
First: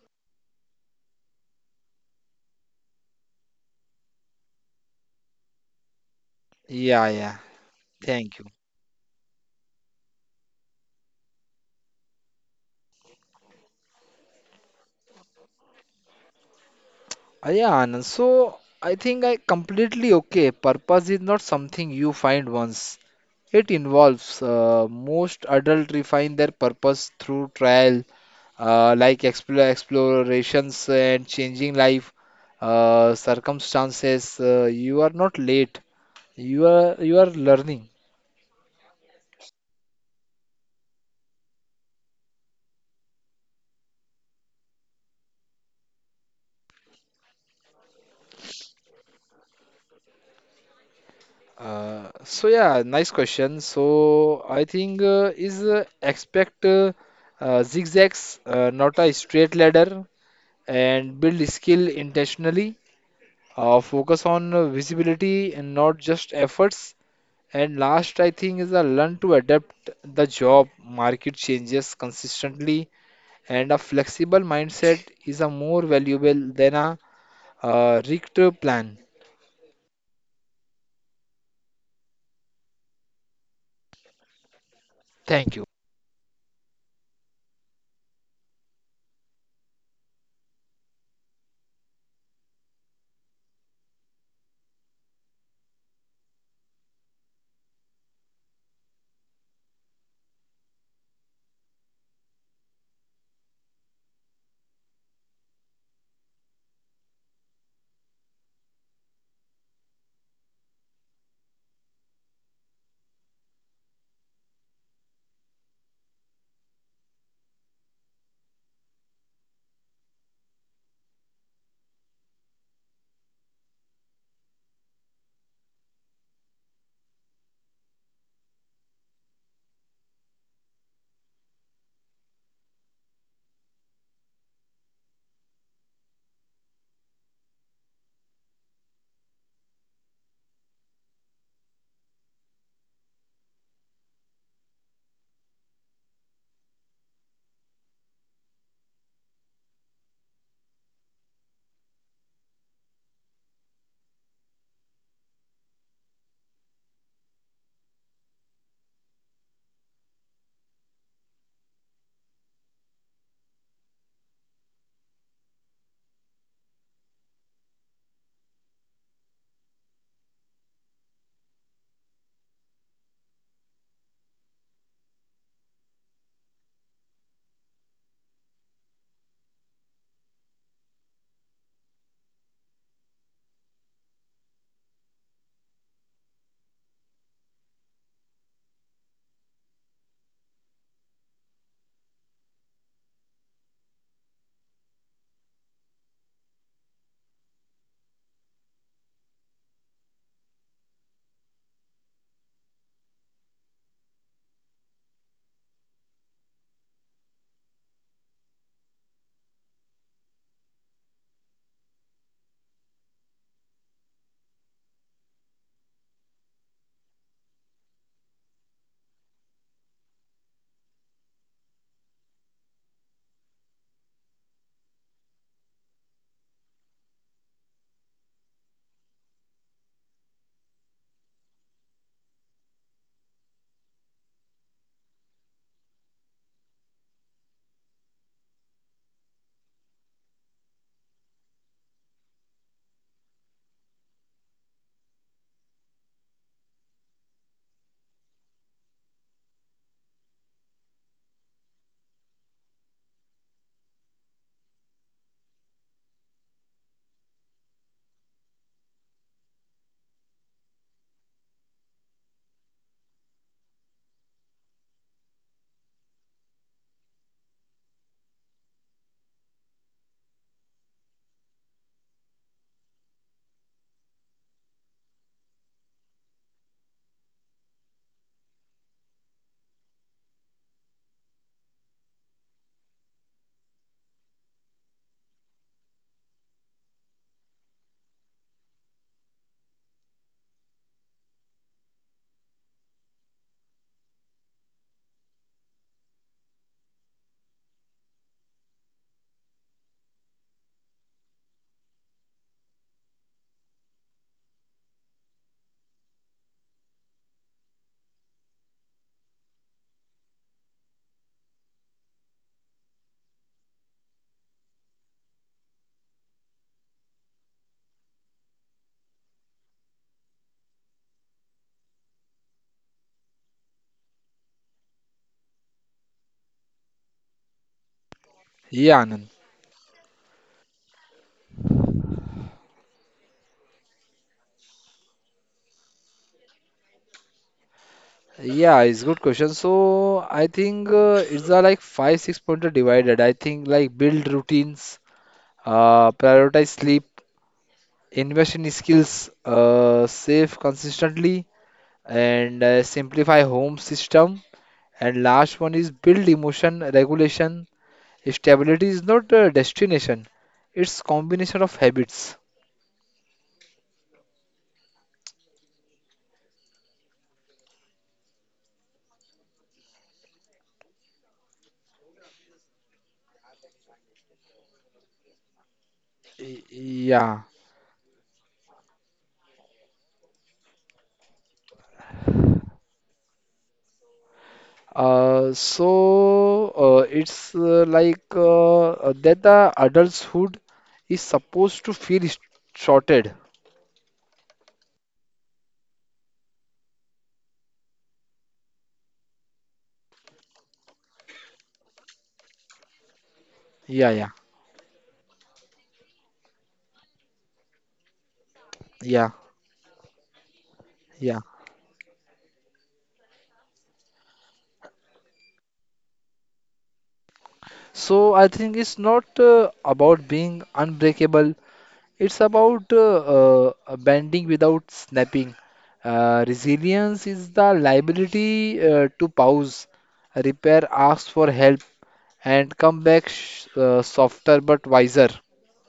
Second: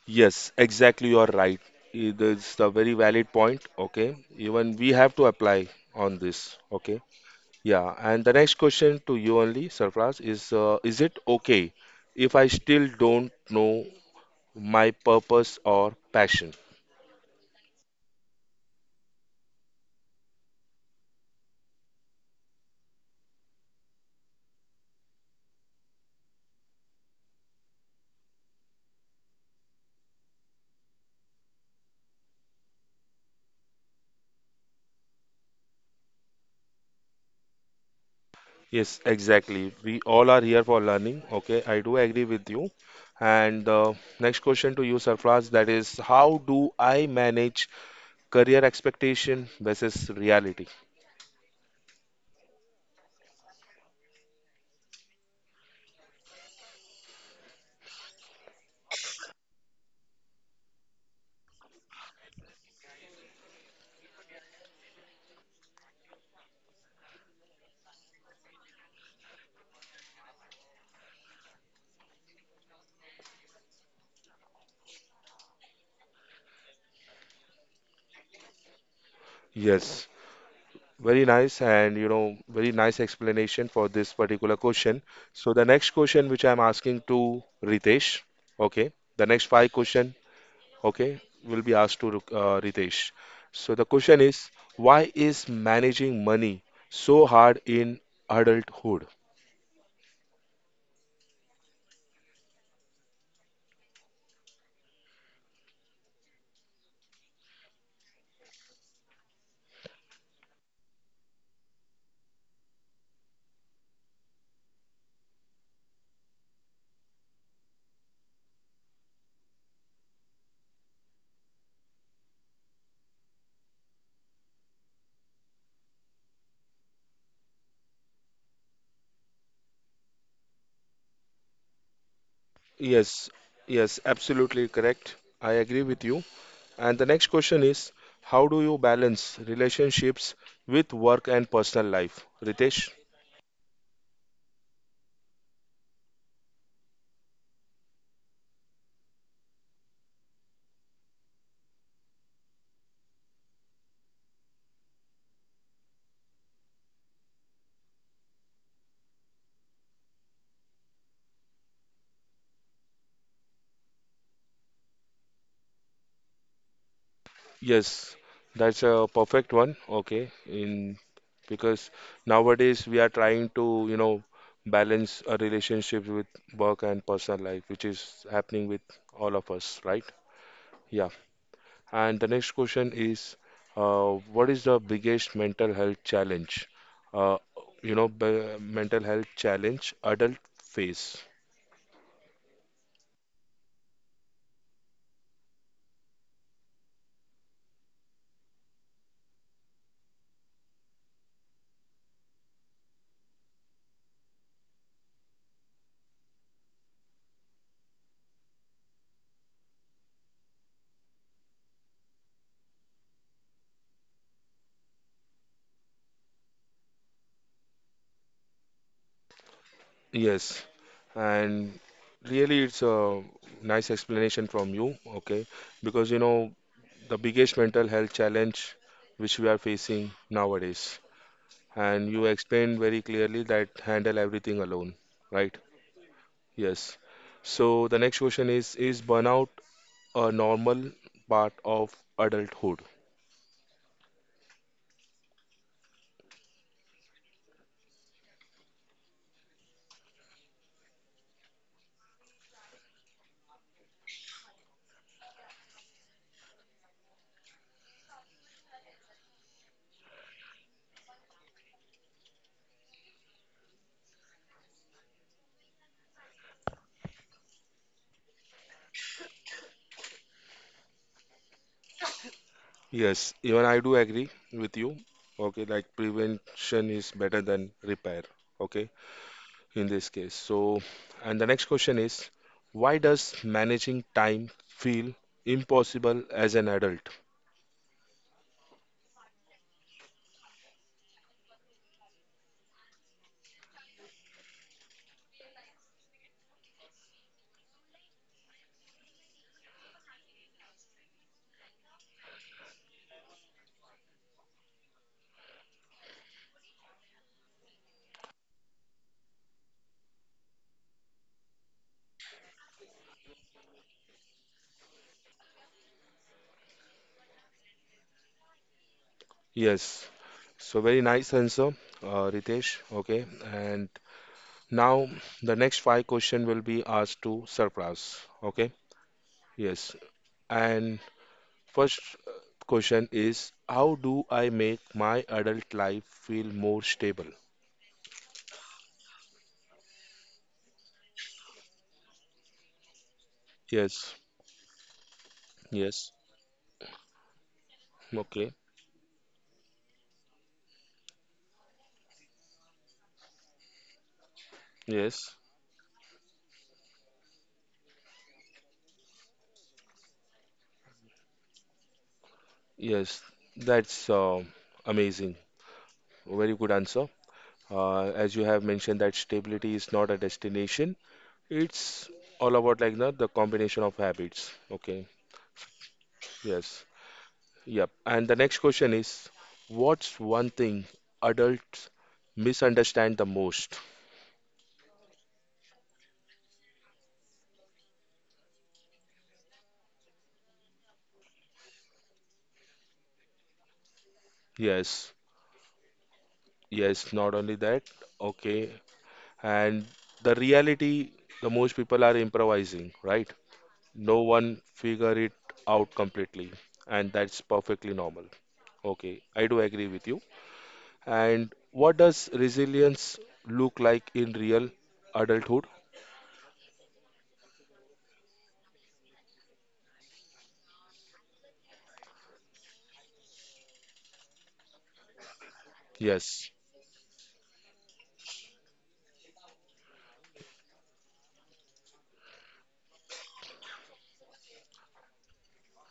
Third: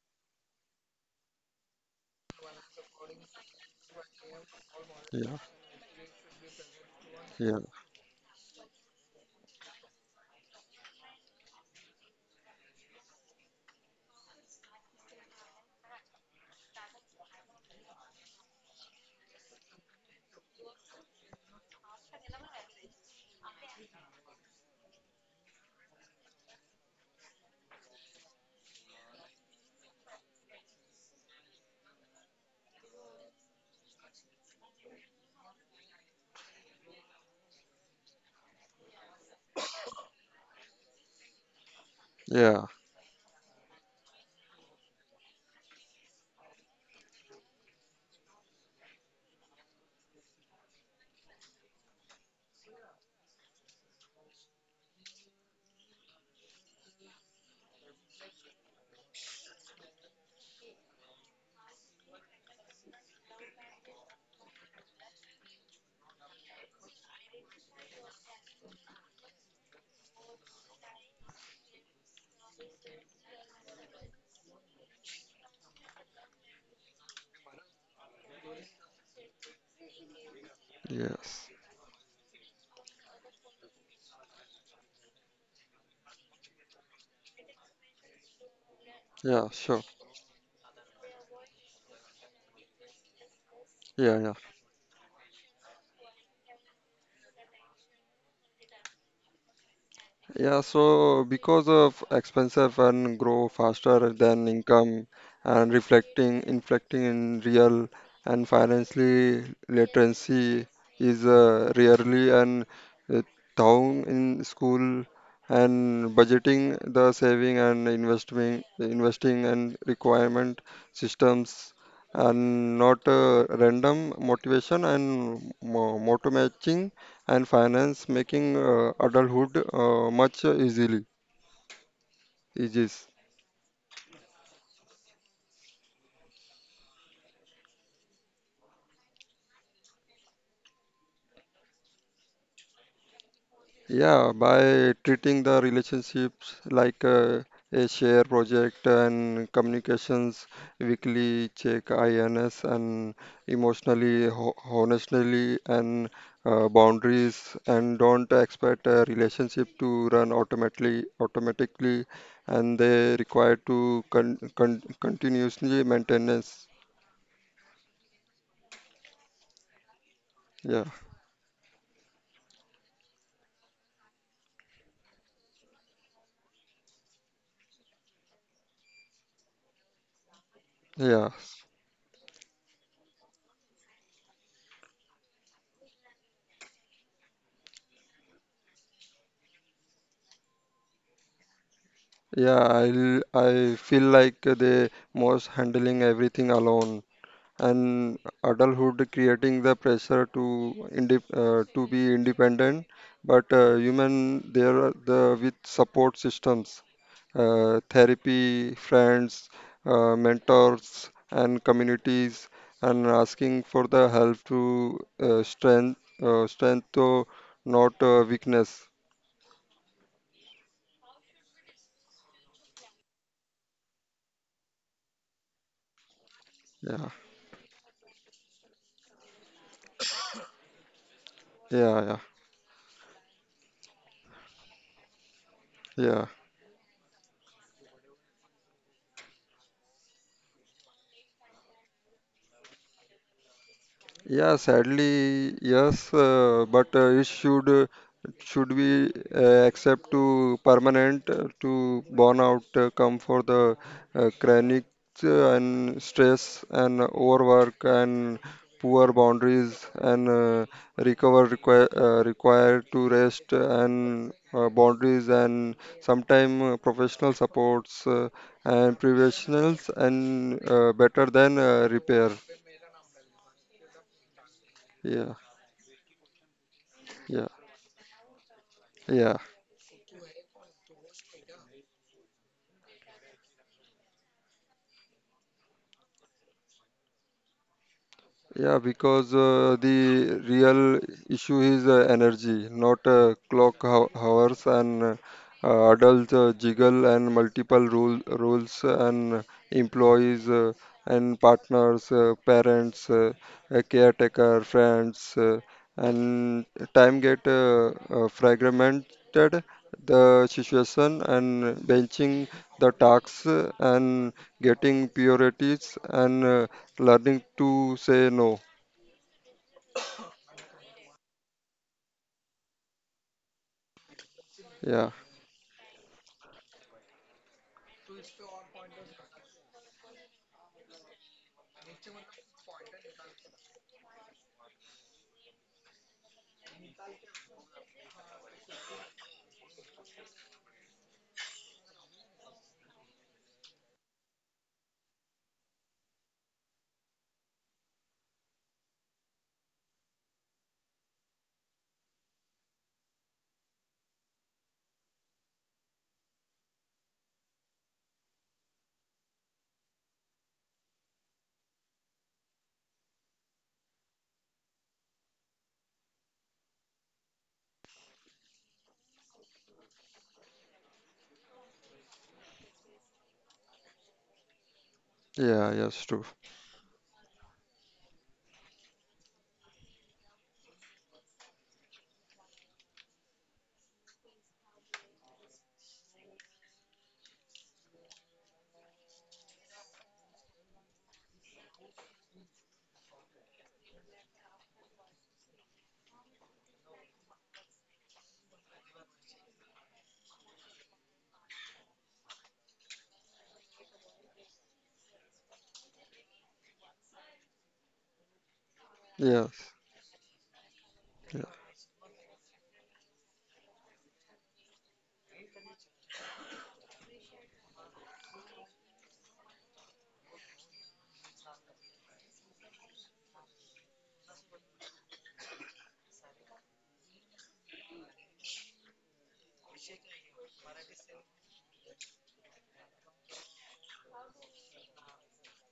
A: Yes, exactly. You're right. That's a very valid point. Okay. Even we have to
B: Yeah,
A: apply on this. Okay.
C: Yeah, yeah.
B: yeah,
A: Yeah. And the
C: Thank you.
A: next question to you only, Sarfraz, is it okay if I still don't know my purpose or passion?
C: Yeah, Anand. So I think I completely okay. Purpose is not something you find once. It involves most adults refine their purpose through trial, explorations and changing life circumstances. You are not late. You are learning.
A: Yes, exactly. We all are here for learning. Okay, I do agree with
B: yeah,
A: you. And next question to you, Sarfraz, that is, how do I manage career expectation versus reality?
C: So yeah, nice question. So I think is expect zigzags, not a straight ladder, and build skill intentionally. Focus on visibility and not just efforts. And last, I think is a learn to adapt the job market changes consistently, and a flexible mindset is a more valuable than a rigged plan.
A: Yes, very
B: yes.
A: nice, and very nice explanation for this particular question. So
C: Thank you.
A: the next question, which I'm asking to Ritesh, okay, the next
B: Yeah,
A: five
B: sure.
A: question, okay, will be asked to Ritesh. So the
B: Yeah,
A: question
B: yeah.
A: is, why is managing money so hard in adulthood?
B: Yeah, so because of expensive and grow faster than income and reflecting inflecting in real and financially literacy is rarely and uh, down in school and budgeting the saving and investing and requirement systems, and not random motivation and motor and finance, making adulthood much easily easy.
A: Yes, yes, absolutely correct. I agree with you. And the next question is, how do you balance relationships with work and personal life, Ritesh?
B: Yeah, by treating the relationships like a share project and communications weekly check INS and emotionally ho honestly and boundaries, and don't expect a relationship to run automatically, and they require to continuously maintenance.
A: Yes, that's a perfect one. Okay,
B: Yeah,
A: in because nowadays we are trying to, balance a relationship with work and personal life, which is happening with all of us, right? Yeah.
B: yeah.
A: And the next question is, what is the biggest mental health challenge? Uh, you know, b mental health challenge adult face.
B: Yeah, I feel like they was handling everything alone, and adulthood creating the pressure to inde to be independent, but human there are the with support systems, therapy, friends, mentors, and communities, and asking for the help to strength to, not weakness.
A: Yes, and really it's a nice explanation from you, okay? Because you know
B: Yeah,
A: the biggest mental health challenge which we are facing nowadays.
B: yeah,
A: And
B: yeah,
A: you explained very clearly that handle everything alone, right?
B: yeah.
A: Yes. So the next question is: Is burnout a normal part of adulthood?
B: Yeah, sadly, yes, but it should we accept to permanent, to burn out come for the chronic, and stress and overwork and poor boundaries, and recover required to rest and boundaries, and sometime professional supports, and professionals, and better than repair.
A: Yes, even I do agree with you.
B: Yeah,
A: Okay, like prevention is better
B: yeah,
A: than repair. Okay,
B: yeah.
A: in this case. So, and the next question is: Why does managing time feel impossible as an adult?
B: Yeah, because the real issue is energy, not clock hours and adult jiggle and multiple rules and employees, and partners, parents, a caretaker, friends, and time get fragmented the situation, and benching the tasks, and getting priorities, and learning to say no.
A: Yes. So very nice answer, Ritesh. Okay. And now
B: Yeah,
A: the next five question will be asked to Sarfraz. Okay.
C: Yeah, Anand.
A: Yes. And first uh, question is, how do I make my adult life feel more stable?
C: Yeah, it's good question. So I think it's a like 5-6 pointer divided. I think like
A: Yes.
C: build routines,
A: Yes.
C: prioritize sleep,
A: Okay.
C: invest in skills, save consistently, and simplify home system. And
A: Yes.
C: last one is build emotion regulation. Stability is not a destination; it's combination of habits.
A: Yes. That's amazing. Very good answer. As you have mentioned, that stability is not a destination, it's all about like the combination of habits. Okay.
B: yeah, yes, true.
A: Yes.
C: Yeah.
A: Yep. And the next question is, what's one thing adults misunderstand the most?
C: So it's like That the adulthood is supposed to feel shorted.
A: Yes. Yes. Not only that. Okay. And the reality, the most people are improvising, right?
C: Yeah,
A: No
C: yeah,
A: one figure it out completely, and that's perfectly normal. Okay,
C: yeah,
A: I do agree
B: Yes,
A: with you.
C: yeah.
A: And
B: yeah,
A: what does resilience look like in real adulthood?
C: So I think it's not about being unbreakable. It's about bending without snapping.
A: Yes,
C: Resilience is the liability to pause, repair, ask for help, and come back sh softer but wiser.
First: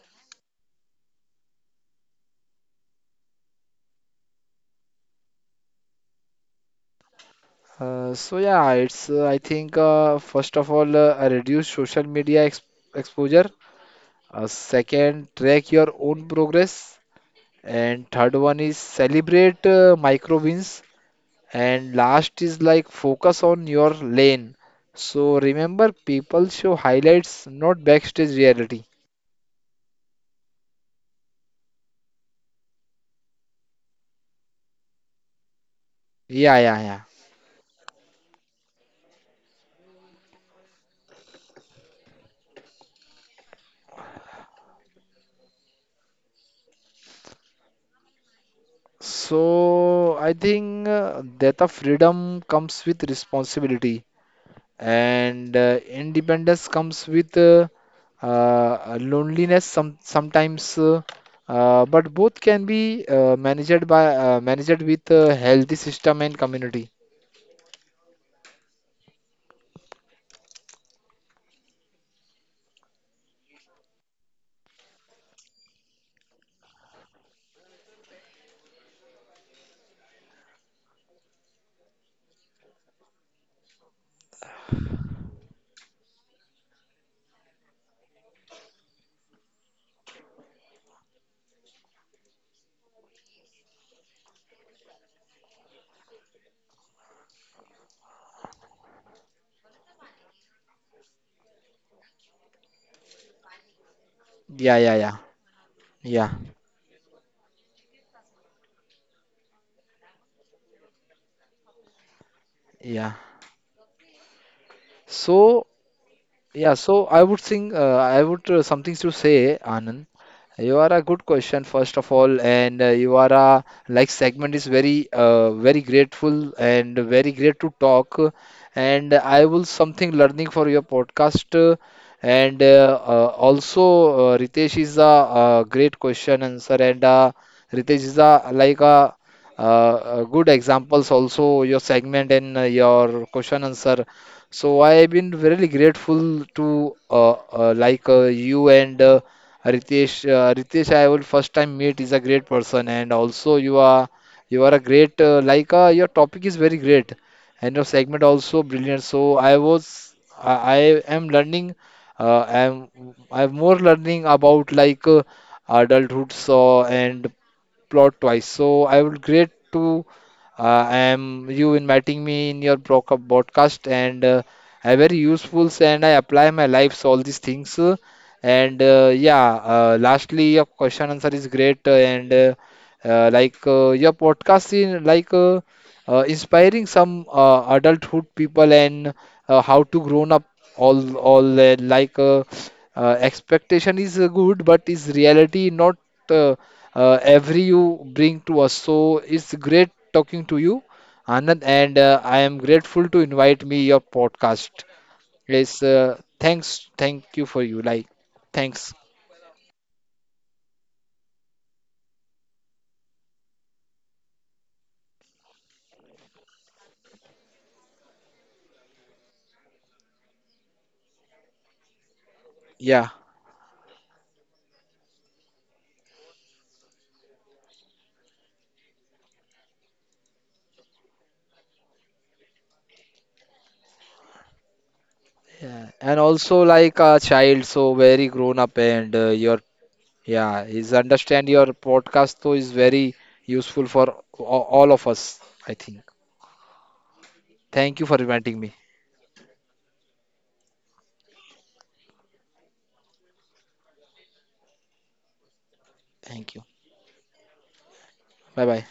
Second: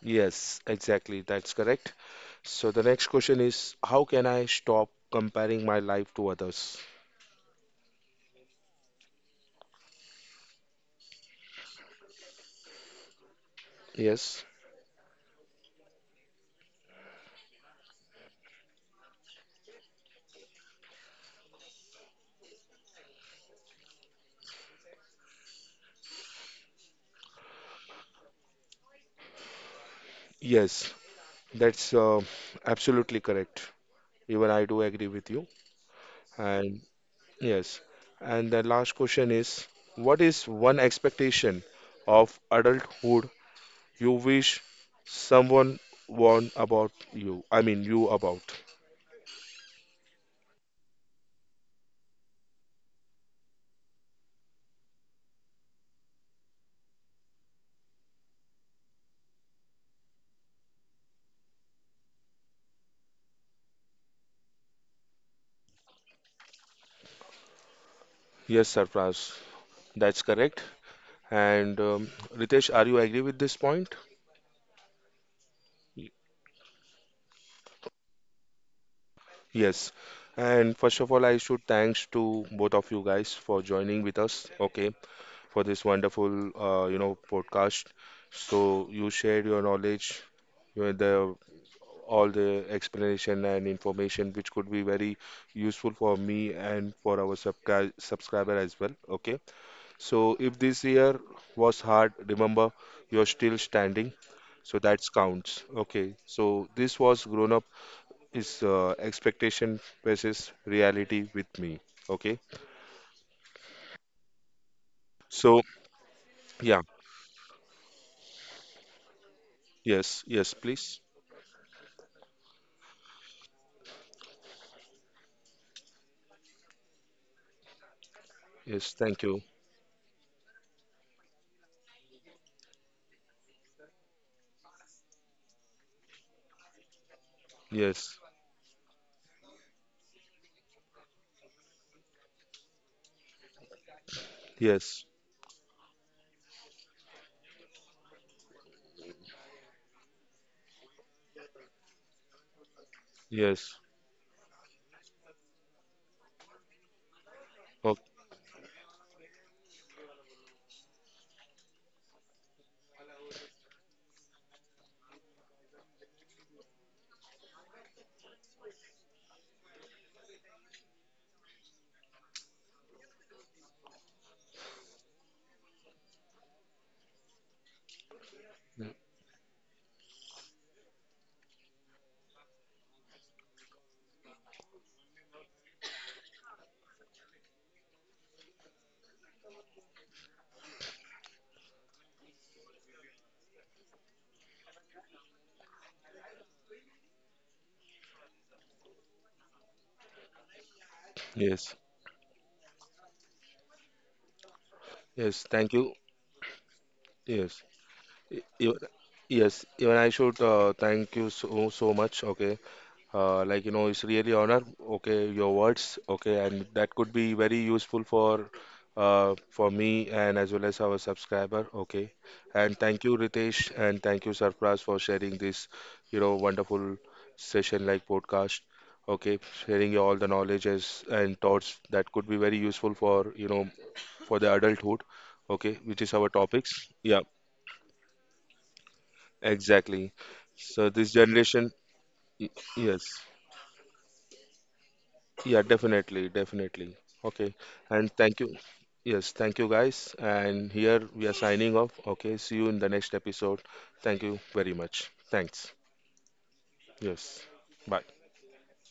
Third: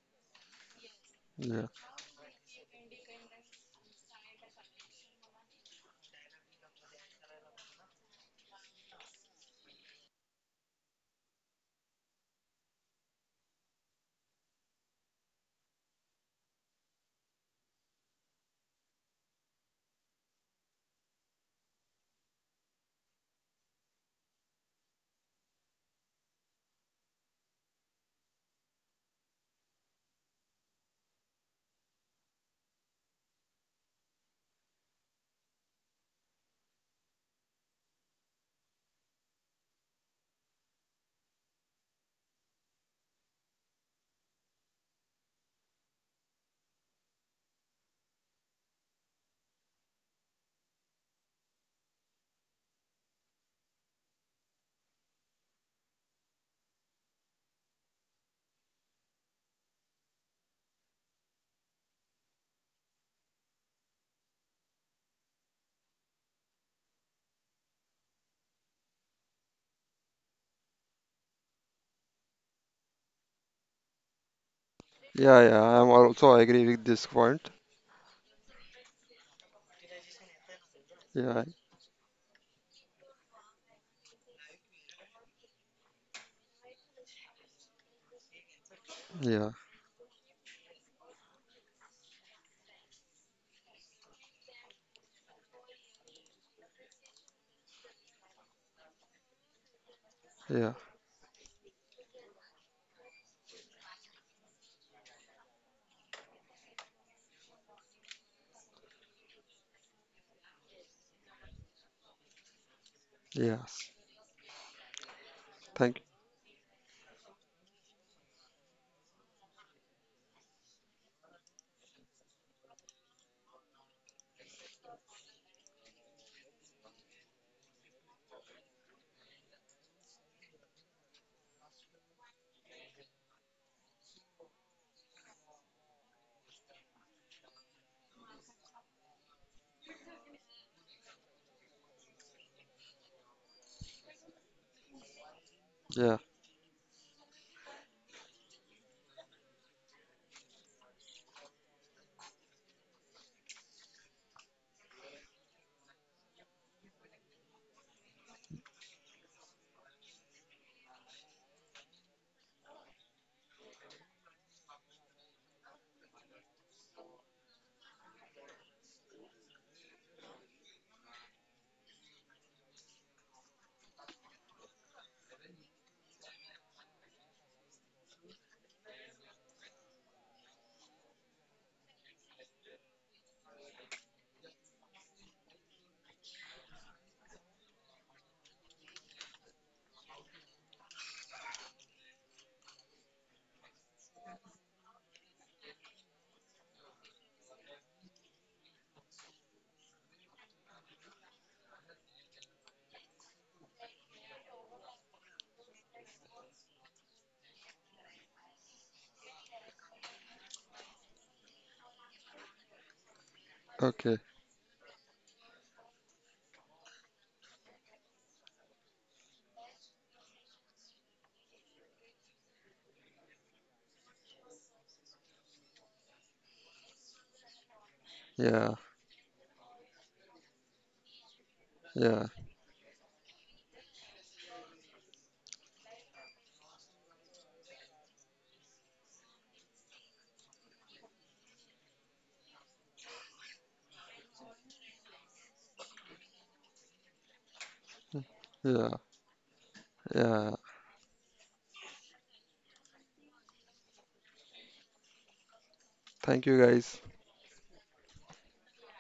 A: yes, exactly. That's
B: yeah,
A: correct. So the next question is, how can I stop comparing my life to others?
C: So yeah, it's I think first of all reduce social media ex exposure.
A: Yes,
C: Second, track your own progress, and third one is celebrate micro wins. And last is like focus on your lane. So remember, people show highlights, not backstage reality.
A: yes, that's absolutely correct. Even I do agree with you.
C: Yeah,
A: And
C: yeah, yeah.
A: yes, and the last question is, what is one expectation of adulthood you wish someone warned about you? I mean, you about.
C: So I think that of freedom comes with responsibility, and independence comes with loneliness sometimes, but both can be managed with a healthy system and community.
A: Yes, Sarfraz, that's correct. And Ritesh, are you agree with this point?
B: yeah, yeah. I'm
A: Y-
B: also agree with this point.
A: Yes. And first of all,
B: Yeah,
A: I should thanks to both of you guys for joining with us, okay, for this wonderful, podcast. So you
B: yeah,
A: shared your knowledge, the all the explanation and information which could be very useful for me and for our subscriber as well, okay. So if
B: yeah,
A: this year was hard, remember you're still standing,
C: Yeah,
A: so
C: yeah,
A: that's
C: yeah,
A: counts, okay.
C: yeah,
A: So this was Grown Up is expectation versus reality with me. Okay.
C: yeah.
B: yes.
C: So
A: So,
B: Thank.
C: yeah,
A: yeah.
C: so I would think, I would something to say, Anand.
A: Yes. Yes,
C: You are
A: please.
C: a good question, first of all, and you are a like segment is very grateful and very great to talk.
A: Yes.
C: And
A: Thank
C: I
A: you.
C: will something learning for your podcast. And Also, Ritesh is a, great question answer, and Ritesh is
A: Yes.
C: a like a, good examples also your segment and your question answer. So I
A: Yes.
C: have been really
B: Yeah.
C: grateful to like you and. Ritesh, I will first time meet is a great person, and also
A: Yes.
C: you are a great like your topic is very great, and your
A: Okay.
C: segment also brilliant. So I was I am learning, uh, I am I am more learning about like adulthood, so and plot twice. So I will great to I am you inviting me in your broadcast, and I very useful and I apply my lives all these things. And Yeah, lastly, your question answer is great. And Like your podcast is like inspiring some adulthood people and how to grown up all expectation is good, but is reality not uh, every you bring to us. So it's great talking to you, Anand,
A: Yes.
C: and I am grateful to invite me your podcast.
A: Yes. Thank
C: It's
A: you.
C: thanks, thank you for
A: Yes.
C: you. Like,
A: Even,
C: thanks.
A: yes. Even I should thank you so so much. Okay. Like it's
B: Okay.
A: really honor, okay, your words, okay, and that could be very useful for me and as well as our subscriber, okay, and thank
C: Yeah.
A: you Ritesh and thank you Sarfraz for sharing this wonderful session like podcast,
B: Yeah.
A: okay, sharing all the knowledges and thoughts that
B: Yeah.
A: could be very useful for you know for the adulthood, okay,
C: Yeah.
A: which is
C: And
A: our
C: also
A: topics,
C: like a
A: yeah,
C: child, so very grown up and your
A: exactly,
C: yeah,
A: so
C: is
A: this
C: understand your
A: generation
C: podcast
A: y-
C: though is
A: yes.
C: very useful for all of us,
A: Yeah,
C: I think.
A: definitely, definitely. Okay.
C: Thank you
A: And
C: for
A: thank you.
C: inviting me.
B: Yeah.
A: Yes, thank you guys.
B: Yeah.
A: And here we are signing off. Okay. See you in the next episode. Thank you very much. Thanks.
B: Thank you,
C: Thank you.
B: guys.
A: Yes. Bye.
C: Bye bye.